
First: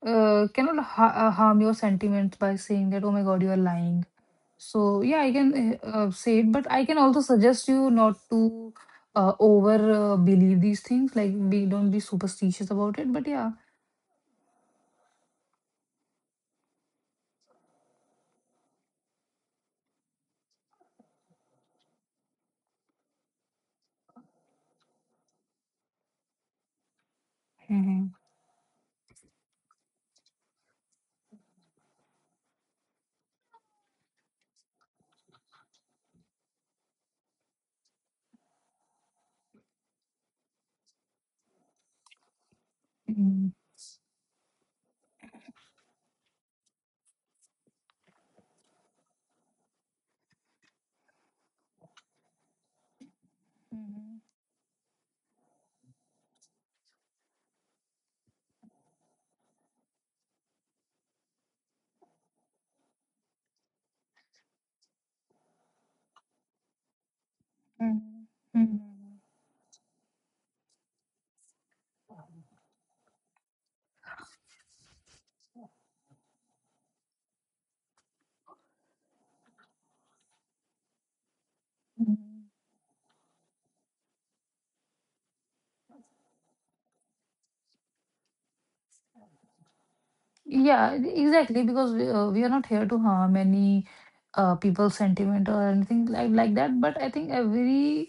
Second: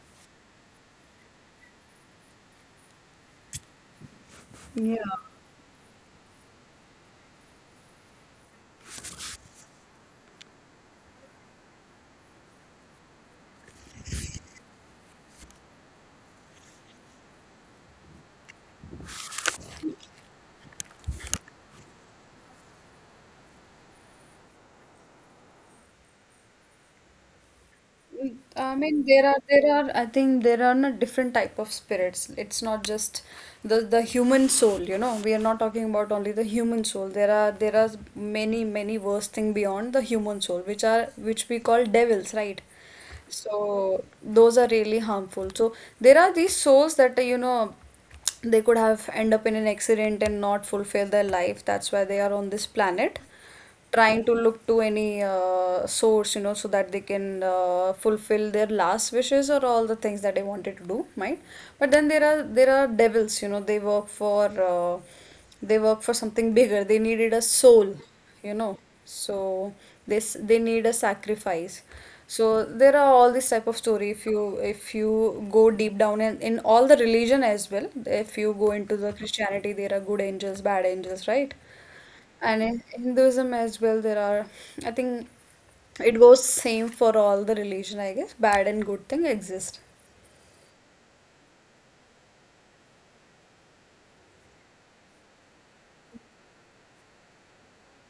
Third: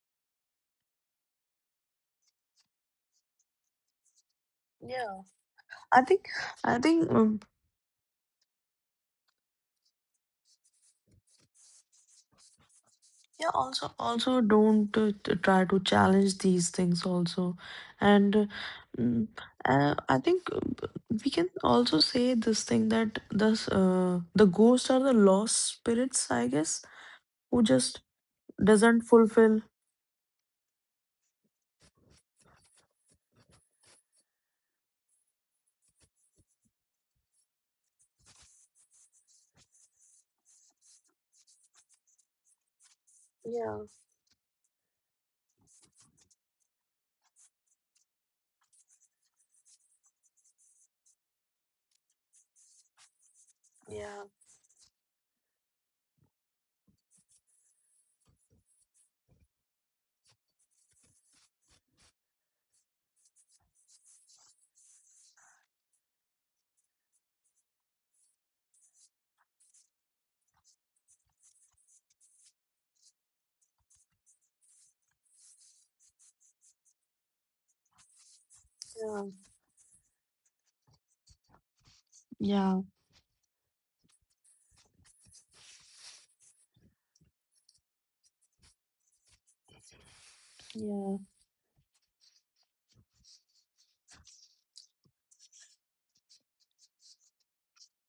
A: uh, cannot harm your sentiments by saying that, oh my God, you are lying.
C: Yeah.
A: So yeah,
B: Yeah,
A: I can
B: I think
A: say it, but
B: I
A: I can
B: think.
A: also suggest you not to over believe these things. Like, be don't be superstitious about it. But
B: Yeah,
A: yeah.
B: also also don't try to challenge these things also. And mm, I think we can also say this thing that this the ghosts are the lost spirits, I guess, who just
A: Hmm.
C: I
B: doesn't
C: mean, there are
B: fulfill.
C: there are I think there are not different type of spirits. It's not just the human soul, you know. We are not talking about only the human soul. There are many many worse thing beyond the human soul, which we call devils, right?
A: Mhm.
B: Yeah,
C: So those are really harmful. So there are these souls that you know they could have end up in an accident and not fulfill their life. That's why they are on this planet trying
B: yeah,
C: to look to any source, you know, so that they can fulfill their last wishes or all the things that they wanted to do, right? But then there are devils, you know, uh, they work for something bigger. They needed a soul,
A: Mhm.
C: you know,
A: Mhm.
C: so this they need a sacrifice. So there are all this type of story. If you go deep down in all the religion as well, if you go into the
B: yeah,
C: Christianity, there are good angels, bad angels, right?
A: Mhm.
C: And in
B: yeah,
C: Hinduism as well, there are, I think it goes same for all the religion, I guess. Bad and good thing exist.
A: Yeah,
B: yeah.
A: exactly, because we are not here to harm any people's sentiment or anything like that. But I think every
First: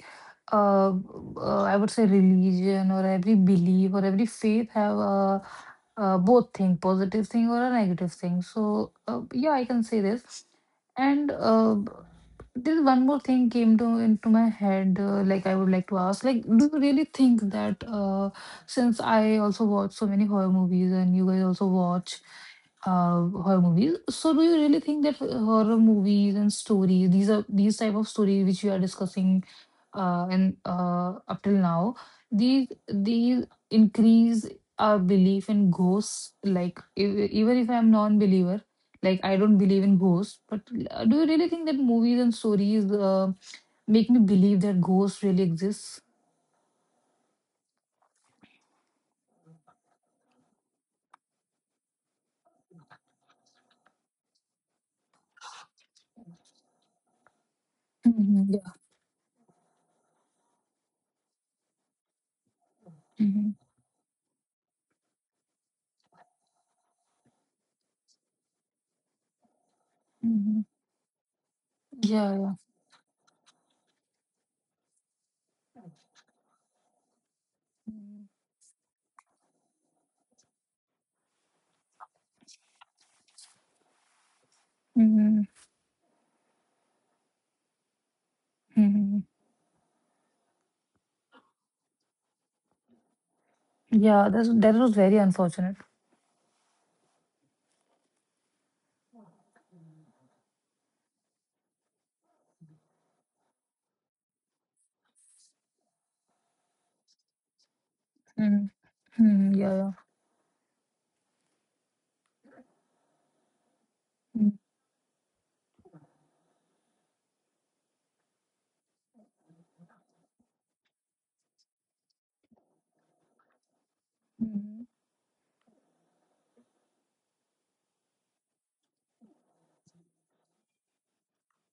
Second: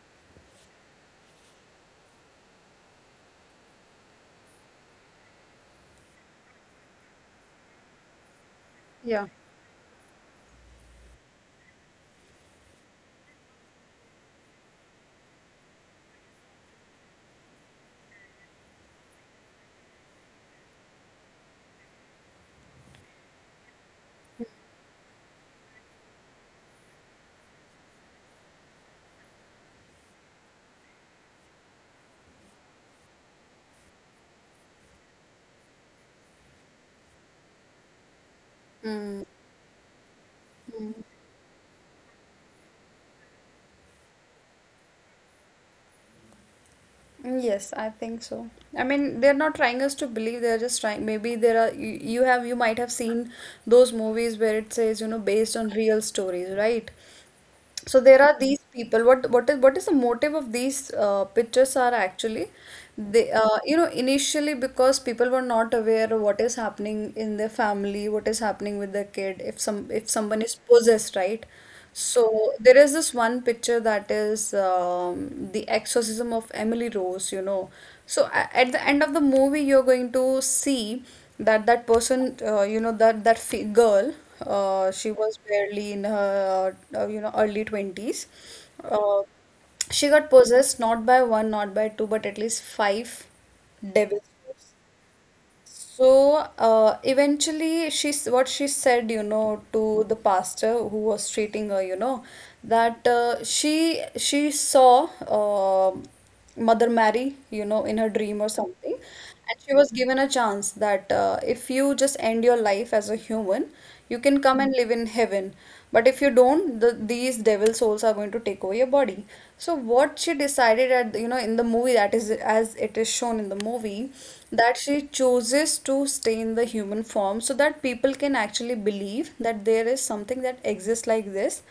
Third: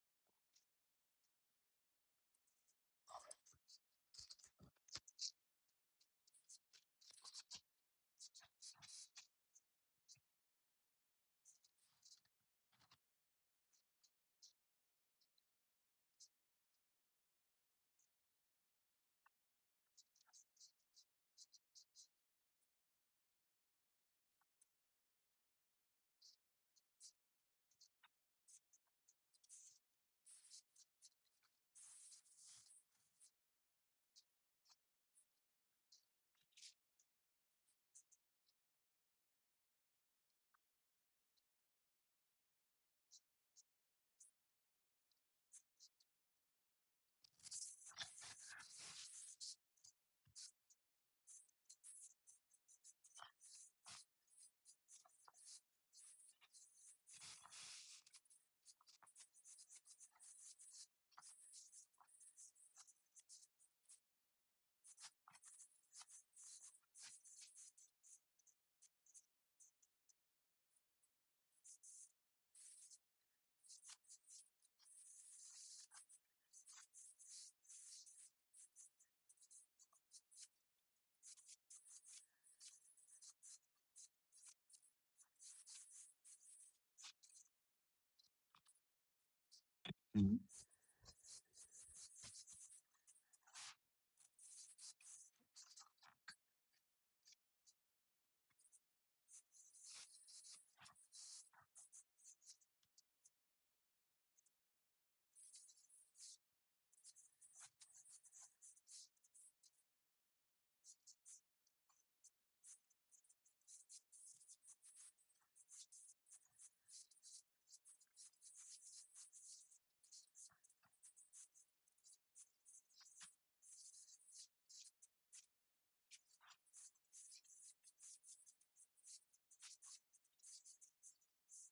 A: uh, I would say religion, or every belief, or every faith have a, uh, both thing, positive thing or a negative thing. So
C: Yeah.
A: yeah, I can say this. And this one more thing came to into my head. Like I would like to ask, like, do you really think that since I also watch so many horror movies, and you guys also watch horror movies. So do you really think that horror movies and stories, these are these type of stories which we are discussing, and up till now, these increase our belief in ghosts. Like even if I'm non-believer, like
C: Mm.
A: I don't believe in ghosts, but do you really think that movies and stories make me believe that ghosts really exists?
C: Yes, I think so. I mean, they're not trying us to believe, they're just trying. Maybe there are, you might have seen those movies where it says, you know, based on real stories, right? So there are
A: Mhm,
C: these
A: yeah.
C: people. What is the motive of these, pictures are actually they,
A: Hmm.
C: you know, initially, because people were not aware of what is happening in their family, what is happening with their kid, if someone is
A: Hmm.
C: possessed, right?
A: Yeah.
C: So
A: Yeah.
C: there is this one picture that is, the exorcism of Emily Rose, you know. So at the end of the movie, you're going to see that person, you know, that that fi girl, she was
A: Hmm.
C: barely in her, you know, early 20s. Uh,
A: Hmm.
C: she got
B: Mhm.
C: possessed not by one, not by two, but at least five devils.
A: Yeah, that's, that was very unfortunate.
C: So eventually, she's what she said, you know, to the pastor who was treating her, you know, that she saw Mother Mary, you know, in her dream or
A: Mm.
C: something,
A: Mm,
C: and she
A: yeah,
C: was
A: yeah.
C: given a chance that if you just end your life as a human, you can
A: Mm,
C: come and live in heaven. But if you don't, these devil souls are going to take over your body. So what she decided at you know in the movie, that is as it is shown in the movie, that
A: mm,
C: she chooses to stay in the human form so that people can actually believe that there is something that exists like this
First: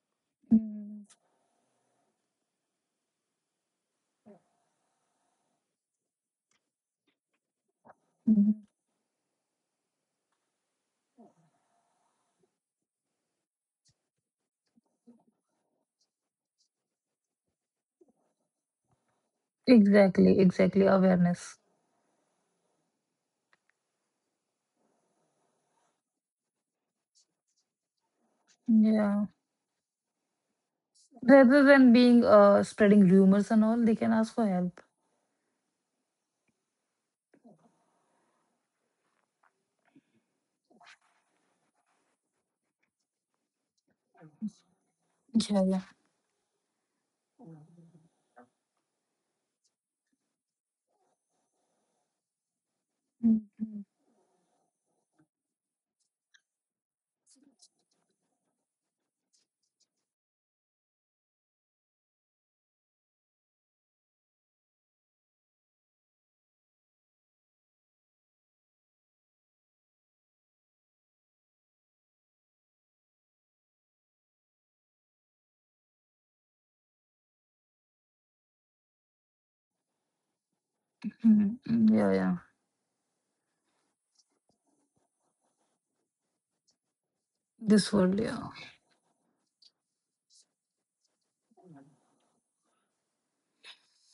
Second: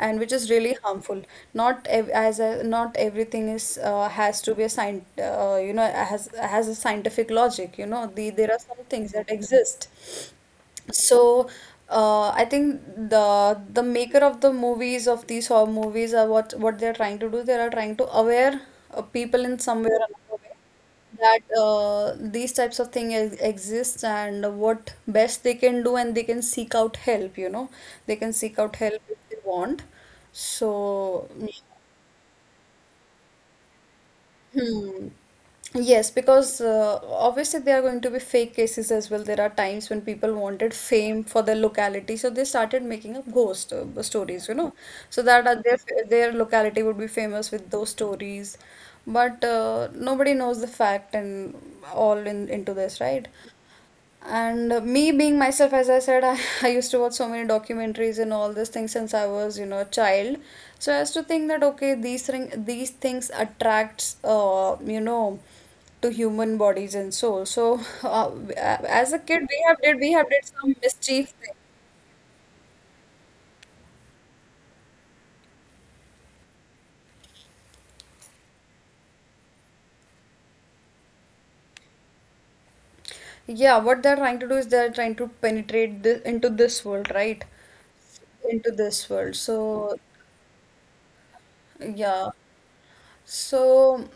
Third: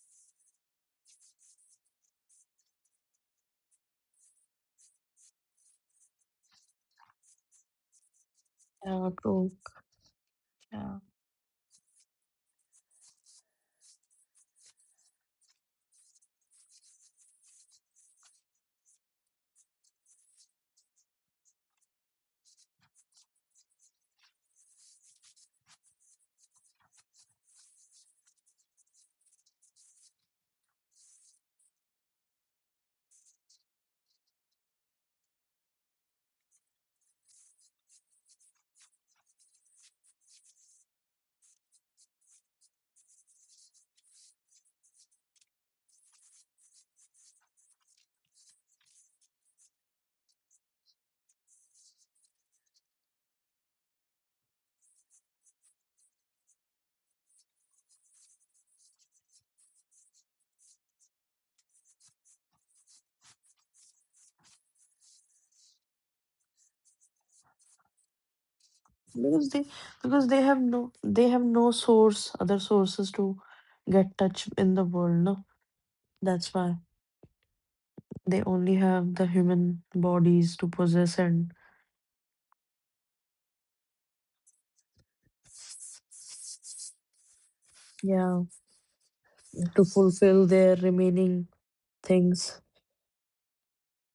C: and which is really
A: mm,
C: harmful. Not ev- as a, Not everything is has to be a scient has a scientific logic, you know. There
A: mm.
C: are some
B: Yeah,
C: things that
B: true.
C: exist.
B: Yeah.
C: So, I think the maker of the movies, of these horror movies, are what they're trying to do, they are trying to aware people in some way or
A: Exactly,
C: another way,
A: exactly.
C: that
A: Awareness.
C: these types of thing ex exist, and what best they can do, and they can seek out help, you know. They can seek out help if
A: Yeah.
C: they want. So,
A: Rather than being spreading rumors and all, they can ask for help.
C: hmm. Yes, because obviously there are going to be fake cases as well. There are times when people wanted fame for their locality, so they started making up ghost stories, you know, so that
A: Yeah, yeah.
C: their locality would be famous with those stories. But nobody knows the fact and all in into this, right?
A: Mm, mm,
C: And me being myself, as I said, I, I used to watch so many documentaries and all these things since I was, you know, a child. So I used to think that okay, these things attracts, to human bodies and soul. So uh, as a kid,
B: Because they
C: we
B: because
C: have
B: they
C: did
B: have
C: some
B: no they
C: mischief
B: have
C: thing.
B: no source, other sources to get touch in the world, no? That's why. They only have the human bodies to possess,
A: mm,
B: and
A: mm, yeah, yeah.
C: Yeah, what they're trying to do is they're trying to penetrate this, into this world, right?
A: This world, yeah.
B: yeah,
C: Into this world.
B: to
C: So
B: fulfill their remaining
C: yeah.
B: things.
C: So,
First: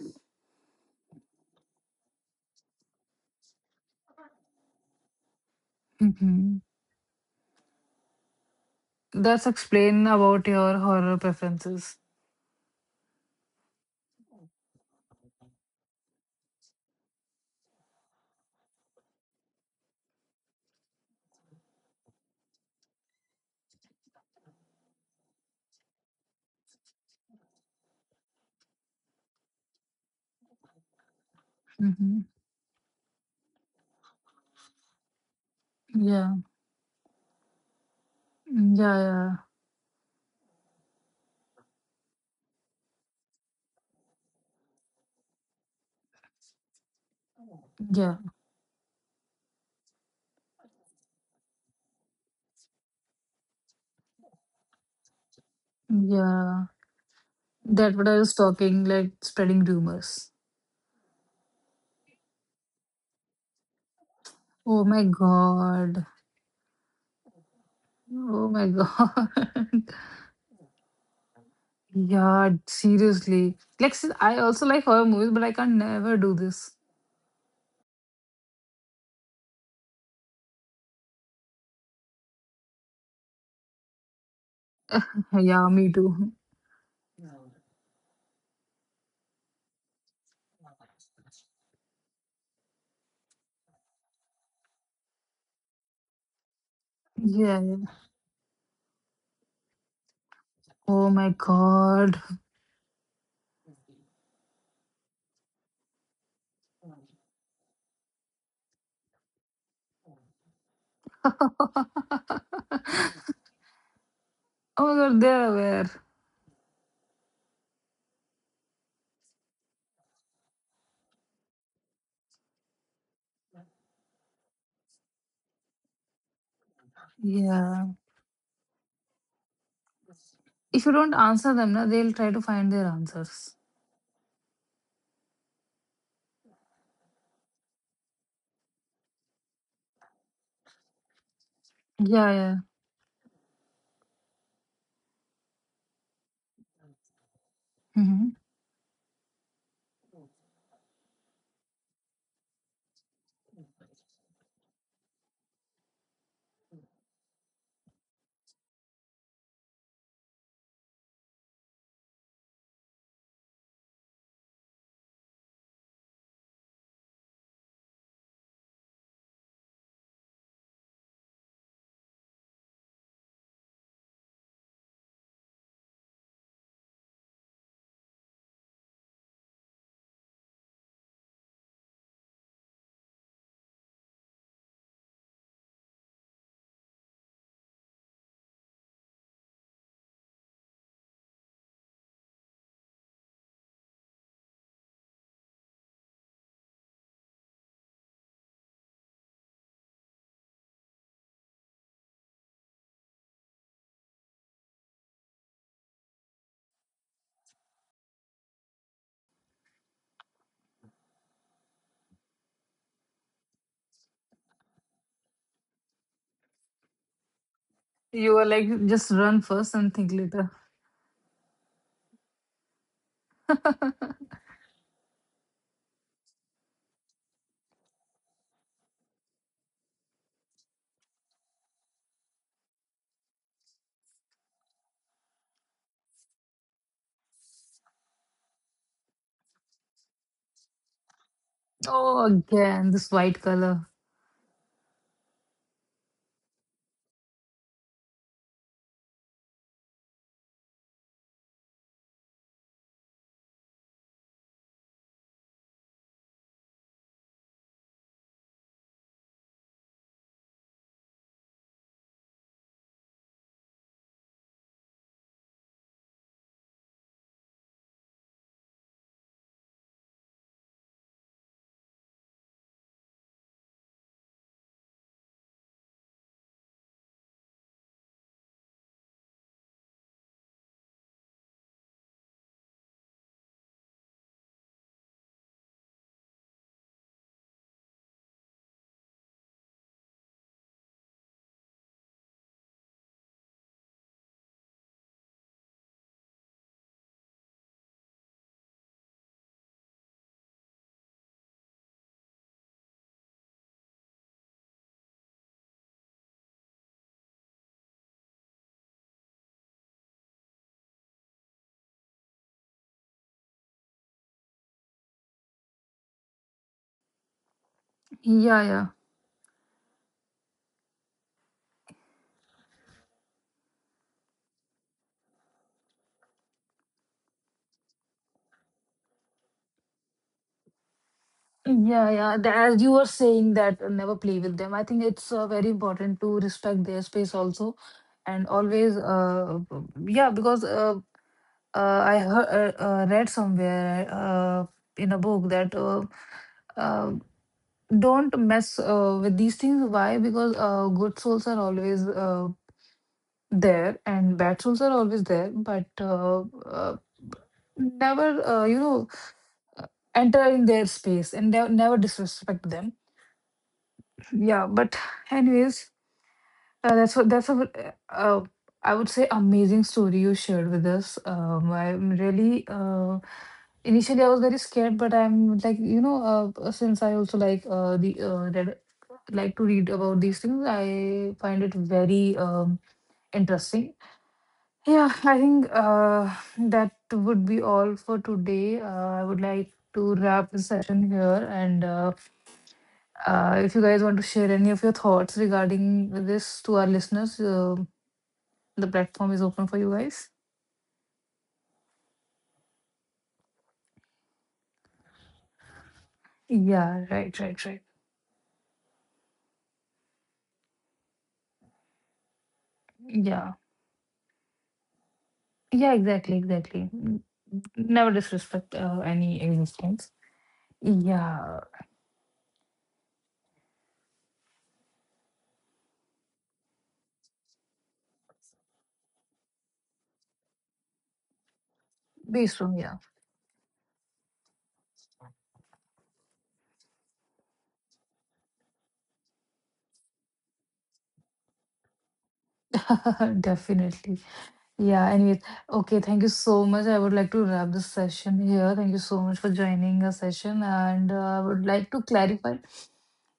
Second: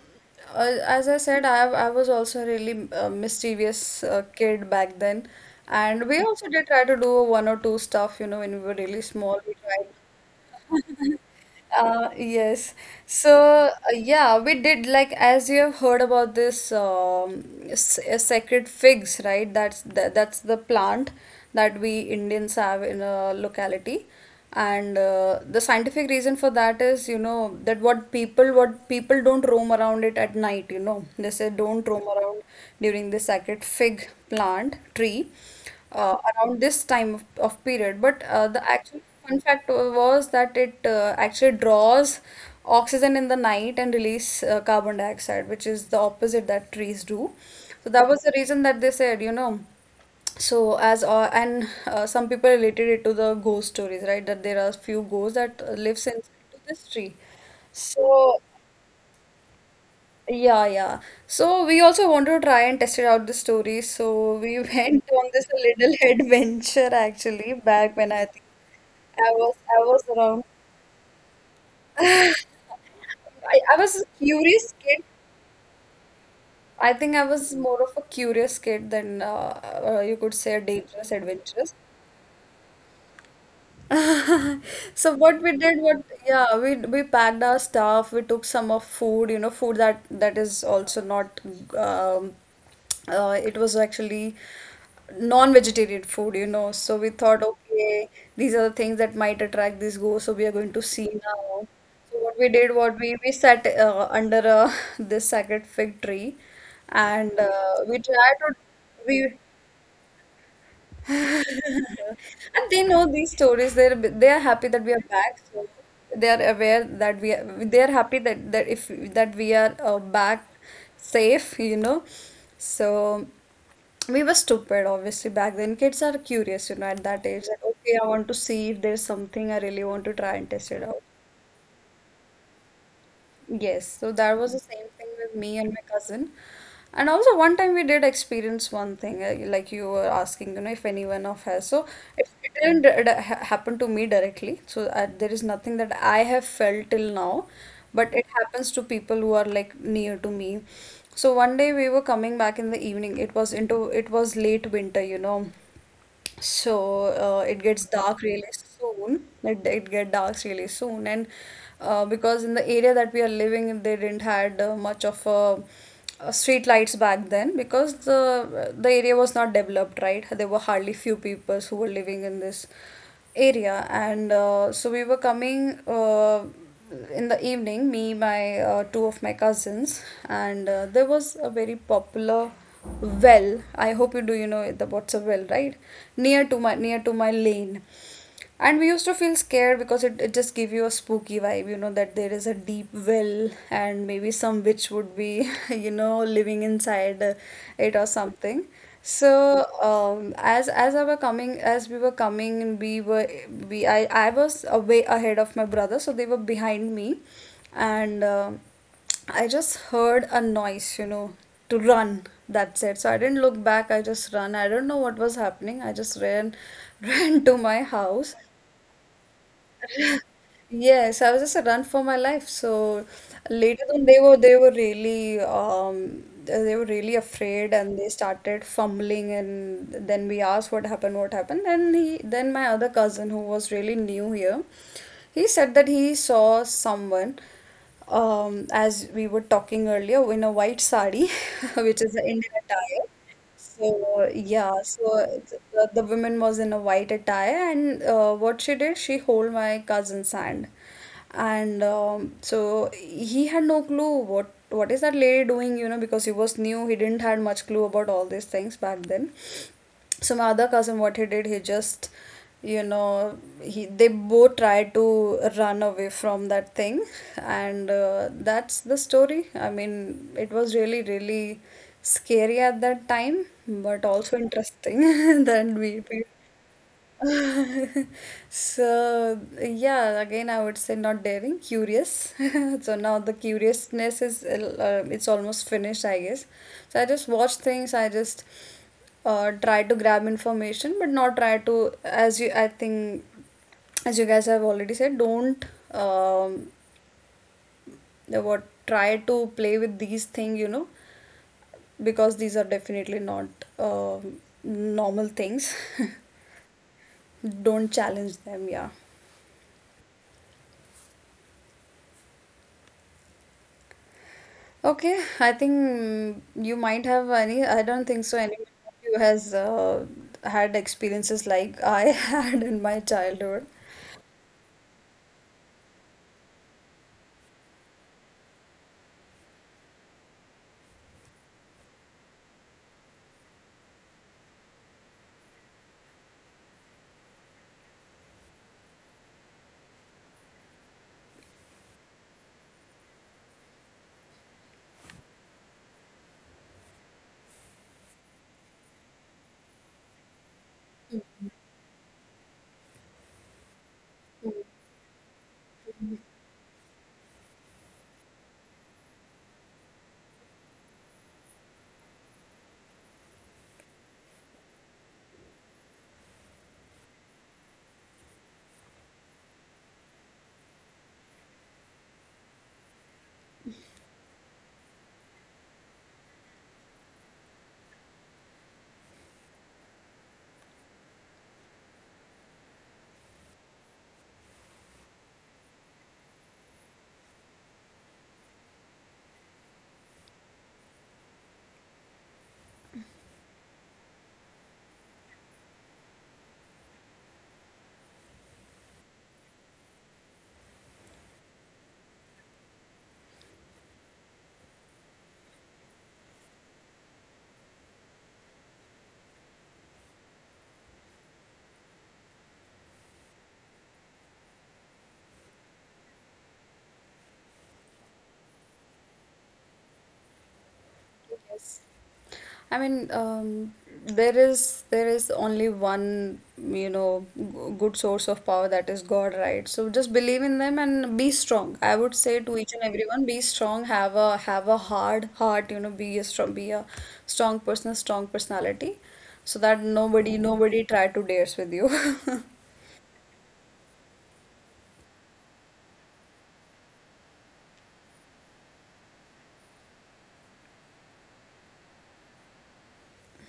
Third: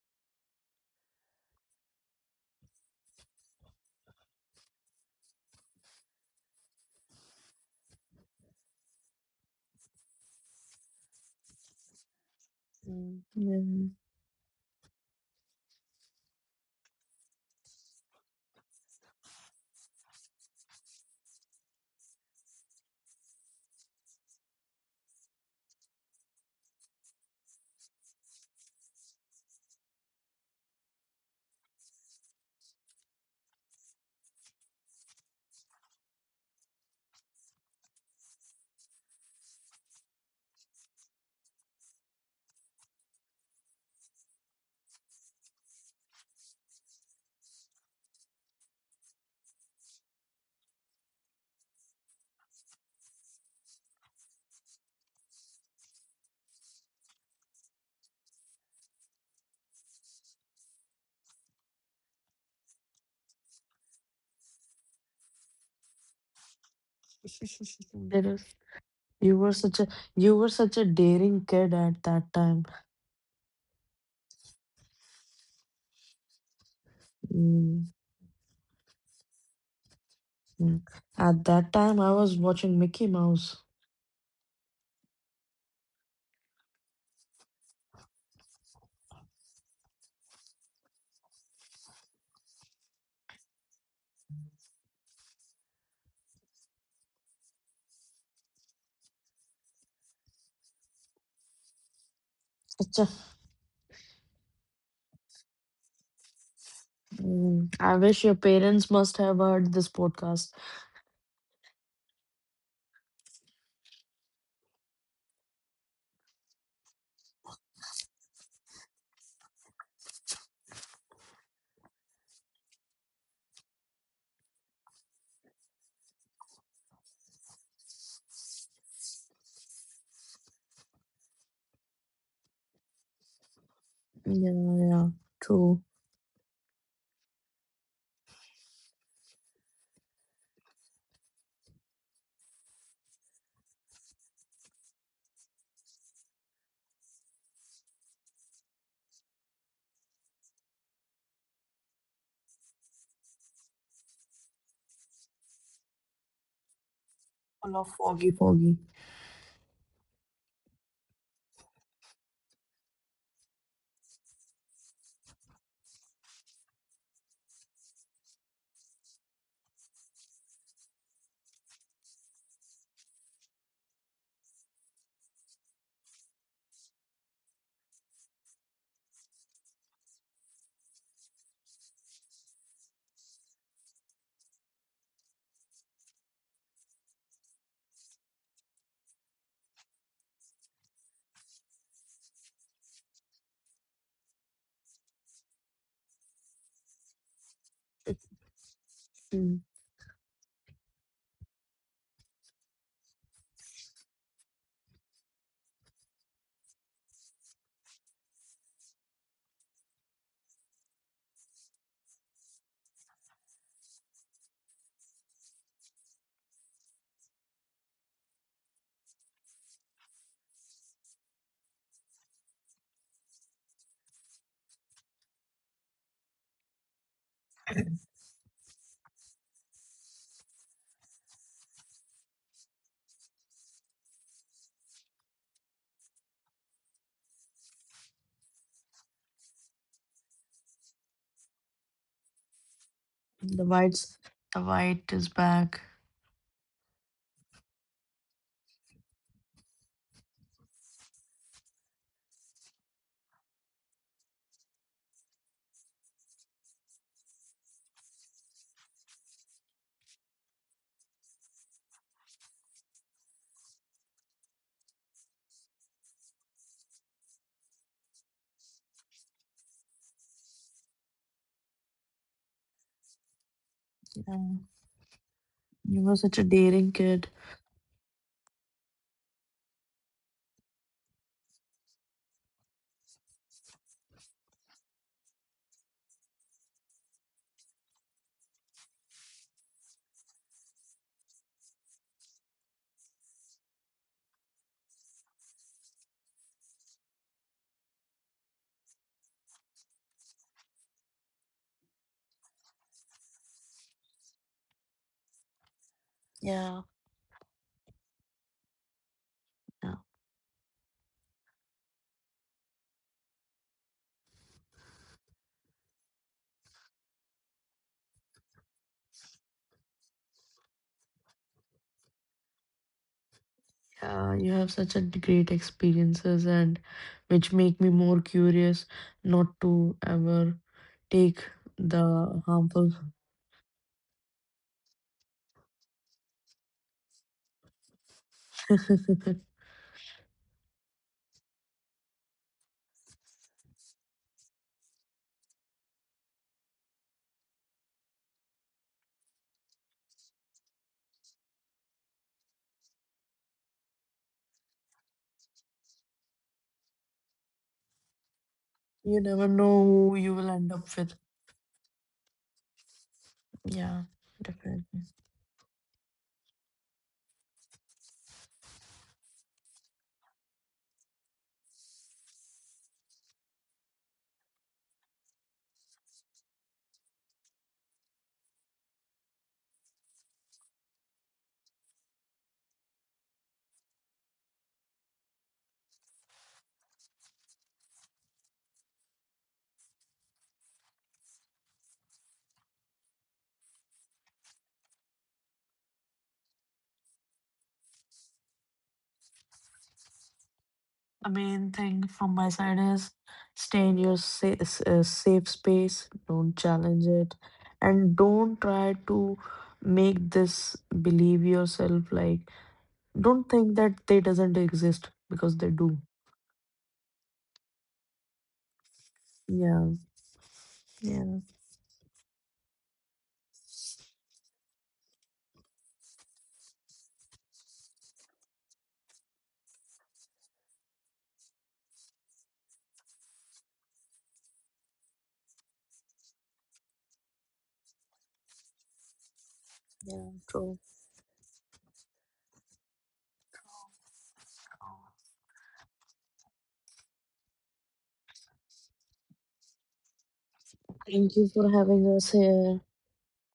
C: as I said, I was also a really mischievous kid back then, and
A: Hmm.
C: we also
A: Hmm.
C: did try to do one or two stuff, you know, when we were really small.
A: That's
C: We tried.
A: explain about your horror preferences.
C: Yes.
B: Mm.
C: So,
B: Yeah.
C: yeah, we did, like, as you have heard about this sacred figs, right? That's the plant that we Indians have in a locality. And the scientific reason for that is, you know, that what people don't roam around it at night, you know. They say don't
A: Hmm.
C: roam
A: Hmm.
C: around during the sacred fig plant tree
A: Yeah.
C: around this time of period. But the
A: Mm, yeah,
C: actual
A: yeah,
C: fun fact was that it actually draws oxygen in the night and release carbon dioxide, which is the opposite that trees do. So that
A: yeah,
C: was the reason that they said, you know, so as and some people related it to the ghost stories, right? That there are few ghosts that lives in
A: yeah.
C: this tree.
A: That what I was
C: So
A: talking, like spreading rumors.
C: yeah, yeah. So we also want to try and test it out the story. So we
A: Oh
C: went
A: my
C: on this little
A: God.
C: adventure actually back when
B: there
C: I
B: is
C: think
A: Oh my
B: you
A: god.
B: were such
C: I
B: a
C: was
B: you
C: around.
B: were such a daring kid at that
A: Yeah,
B: time.
A: seriously.
C: I
A: Like
C: was a
A: see, I also
C: curious
A: like
C: kid.
A: horror movies, but I can never do this.
C: I think I was more
B: Mm,
C: of a curious kid than you could say a
B: mm.
C: dangerous
B: At that
C: adventurous.
B: time, I was watching Mickey Mouse.
C: So what we
A: Yeah,
C: did,
A: me
C: what
A: too.
C: yeah, we packed our stuff. We took some of food, you know, food that is also not. Um, it was actually non-vegetarian food, you know. So we thought,
A: Yeah.
C: okay, these are the things that might attract these ghosts. So we are going to see
A: Oh my
C: now. So
A: god.
C: what we did,
B: Such
C: what
B: a.
C: we we sat under this sacred fig tree, and
B: Mm, I
C: we
B: wish your
C: tried to
B: parents must
C: we.
B: have heard this podcast.
A: Oh
C: And they know these stories. They are happy
A: my
C: that we are
A: god,
C: back.
A: they're
C: So
A: aware.
C: they are aware that we are, they are happy that that if that we are back safe, you know. So we were stupid, obviously, back then. Kids are curious, you know, at that age. That
A: Yeah.
C: okay, I want to see if there's something I really want to try and test it
A: If you
C: out.
A: don't answer them, na, they'll try to find their answers.
C: Yes, so that
B: Yeah,
C: was the same
B: yeah,
C: thing with me and
B: true.
C: my cousin. And also one time we did experience one thing, like you were asking, you know, if anyone of has. So
A: Yeah,
C: it
A: yeah.
C: didn't happen to me directly. So there is nothing that I have felt till now, but it
A: Hmm.
C: happens to people who are like near to me. So one day we were coming back in the evening. It was into it was late winter, you know, so it
B: Full
C: gets
B: of
C: dark
B: foggy,
C: really
B: foggy.
C: soon, it get dark really soon, and because in the area that we are living in, they didn't had much of street lights back then, because the area was not developed, right? There were hardly few people who were living in this area, and so we were coming in the evening, me, my two of my cousins, and there was a very popular well. I hope you do, you know about what's a well, right? Near to my, near to my lane, and we used to feel scared because it just gave you a spooky vibe, you know, that there is a deep well and maybe some witch would be you know, living inside it or something.
B: Mm,
C: So as we were coming, we were we I was away ahead of my brother, so they were behind me, and I just heard a noise, you know, to run. That's it. So I didn't look back. I just ran. I don't know what was happening. I just ran, ran to my house.
A: You are like just run first and think later.
C: Yes, I was just a run for my life. So later on, they were really they were really afraid, and they started fumbling. And then we asked what happened, what happened. And he then my other cousin, who was really new here, he said that he saw someone, as we were talking earlier, in a white sari, which is an
A: Oh,
C: Indian
A: again,
C: attire.
A: this white
B: the
A: color.
B: whites,
C: So
B: the
C: yeah,
B: white is
C: so
B: back.
C: the woman was in a white attire, and what she did, she hold my cousin's hand, and so he had no clue what is that lady doing, you know, because he was new, he didn't had much clue about all these things back then. So my other cousin, what he did, he just, you know, he they both tried to run away from that thing. And that's the story. I mean, it was really really scary at that time, but
B: Yeah.
C: also interesting that
B: You were
C: we.
B: such a daring kid.
C: So, yeah, again, I would say not daring, curious. So now the curiousness is, it's almost finished, I guess. So I just watch things, I just try to grab information, but not try to, as you, I think, as you guys have already said, don't um, the what try to play with these things, you know, because these are definitely not um normal things.
B: Yeah.
C: Don't challenge them, yeah.
B: Yeah,
C: Okay, I think mm, you might have any. I don't think so.
A: Yeah,
C: Anyone
A: yeah.
C: of you has had experiences like I had in my childhood.
B: yeah, you have such a great experiences, and which make me more curious not to ever take
A: Yeah,
B: the
A: yeah. As
B: harmful.
A: you were saying that never play with them. I think it's very important to respect their space also, and always, yeah, because I heard, read somewhere in a book that uh, don't mess with these things. Why? Because good souls are always there, and bad souls are always there, but never,
B: You never know who you will
A: enter
B: end
A: in
B: up
A: their
B: with.
A: space and never disrespect them.
B: Yeah,
A: Yeah,
B: definitely.
A: but anyways, that's what, that's a, uh, I would say amazing story you shared with us. I'm really initially I was very scared, but I'm like, you know, since I also like the read, like to read about these things, I find it very interesting. Yeah, I think that would be all for today. I would like to wrap the session here, and. If you guys want to share any of your thoughts regarding this to our listeners, the platform is open for you guys.
B: The main thing from my side is, stay in your safe space, don't challenge
A: Yeah,
B: it,
A: right, right, right.
B: and don't try to make this believe yourself, like. Don't
A: Yeah,
B: think that they doesn't exist, because they do.
A: yeah, exactly, exactly. N- never disrespect any
B: Yeah,
A: existence.
B: yeah.
A: Yeah,
C: Yes. I mean, there is only one, you know, good source of power, that is God, right? So just believe in them and be strong. I would say to
A: based
C: each and
A: on, yeah,
C: everyone, be strong. Have a hard heart. You know, be a strong person, a strong personality, so that
B: Yeah, true.
C: nobody try to dares with you.
A: definitely. Yeah, anyways, okay, thank you so much. I would like to wrap this session here. Thank you so much for joining the session, and
B: Thank you
A: I
B: for
A: would
B: having
A: like to
B: us
A: clarify.
B: here.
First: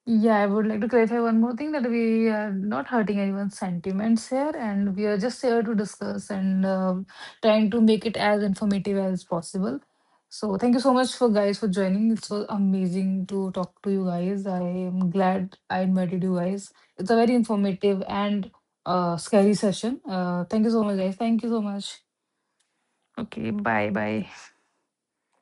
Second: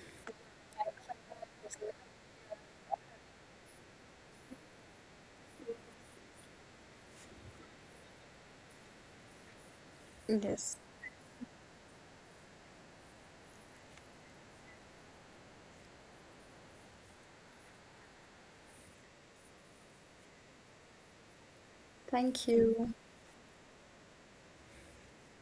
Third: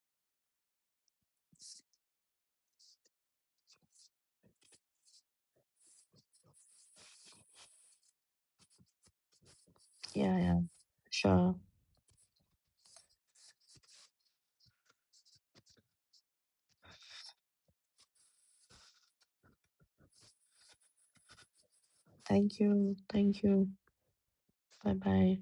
A: Yeah, I would like to clarify one more thing, that we are not hurting anyone's sentiments here, and we are just here to discuss and trying to make it as informative as possible.
B: Yeah,
A: So
B: yeah.
A: thank
C: Yes.
A: you so much for
B: Sure.
A: guys for joining. It was amazing to talk to you guys. I am glad I invited you guys. It's a very informative and scary session. Thank you so much, guys. Thank you so much.
C: Thank
B: Thank
C: you.
B: you. Thank
A: Okay,
B: you.
A: bye bye.
B: Bye bye.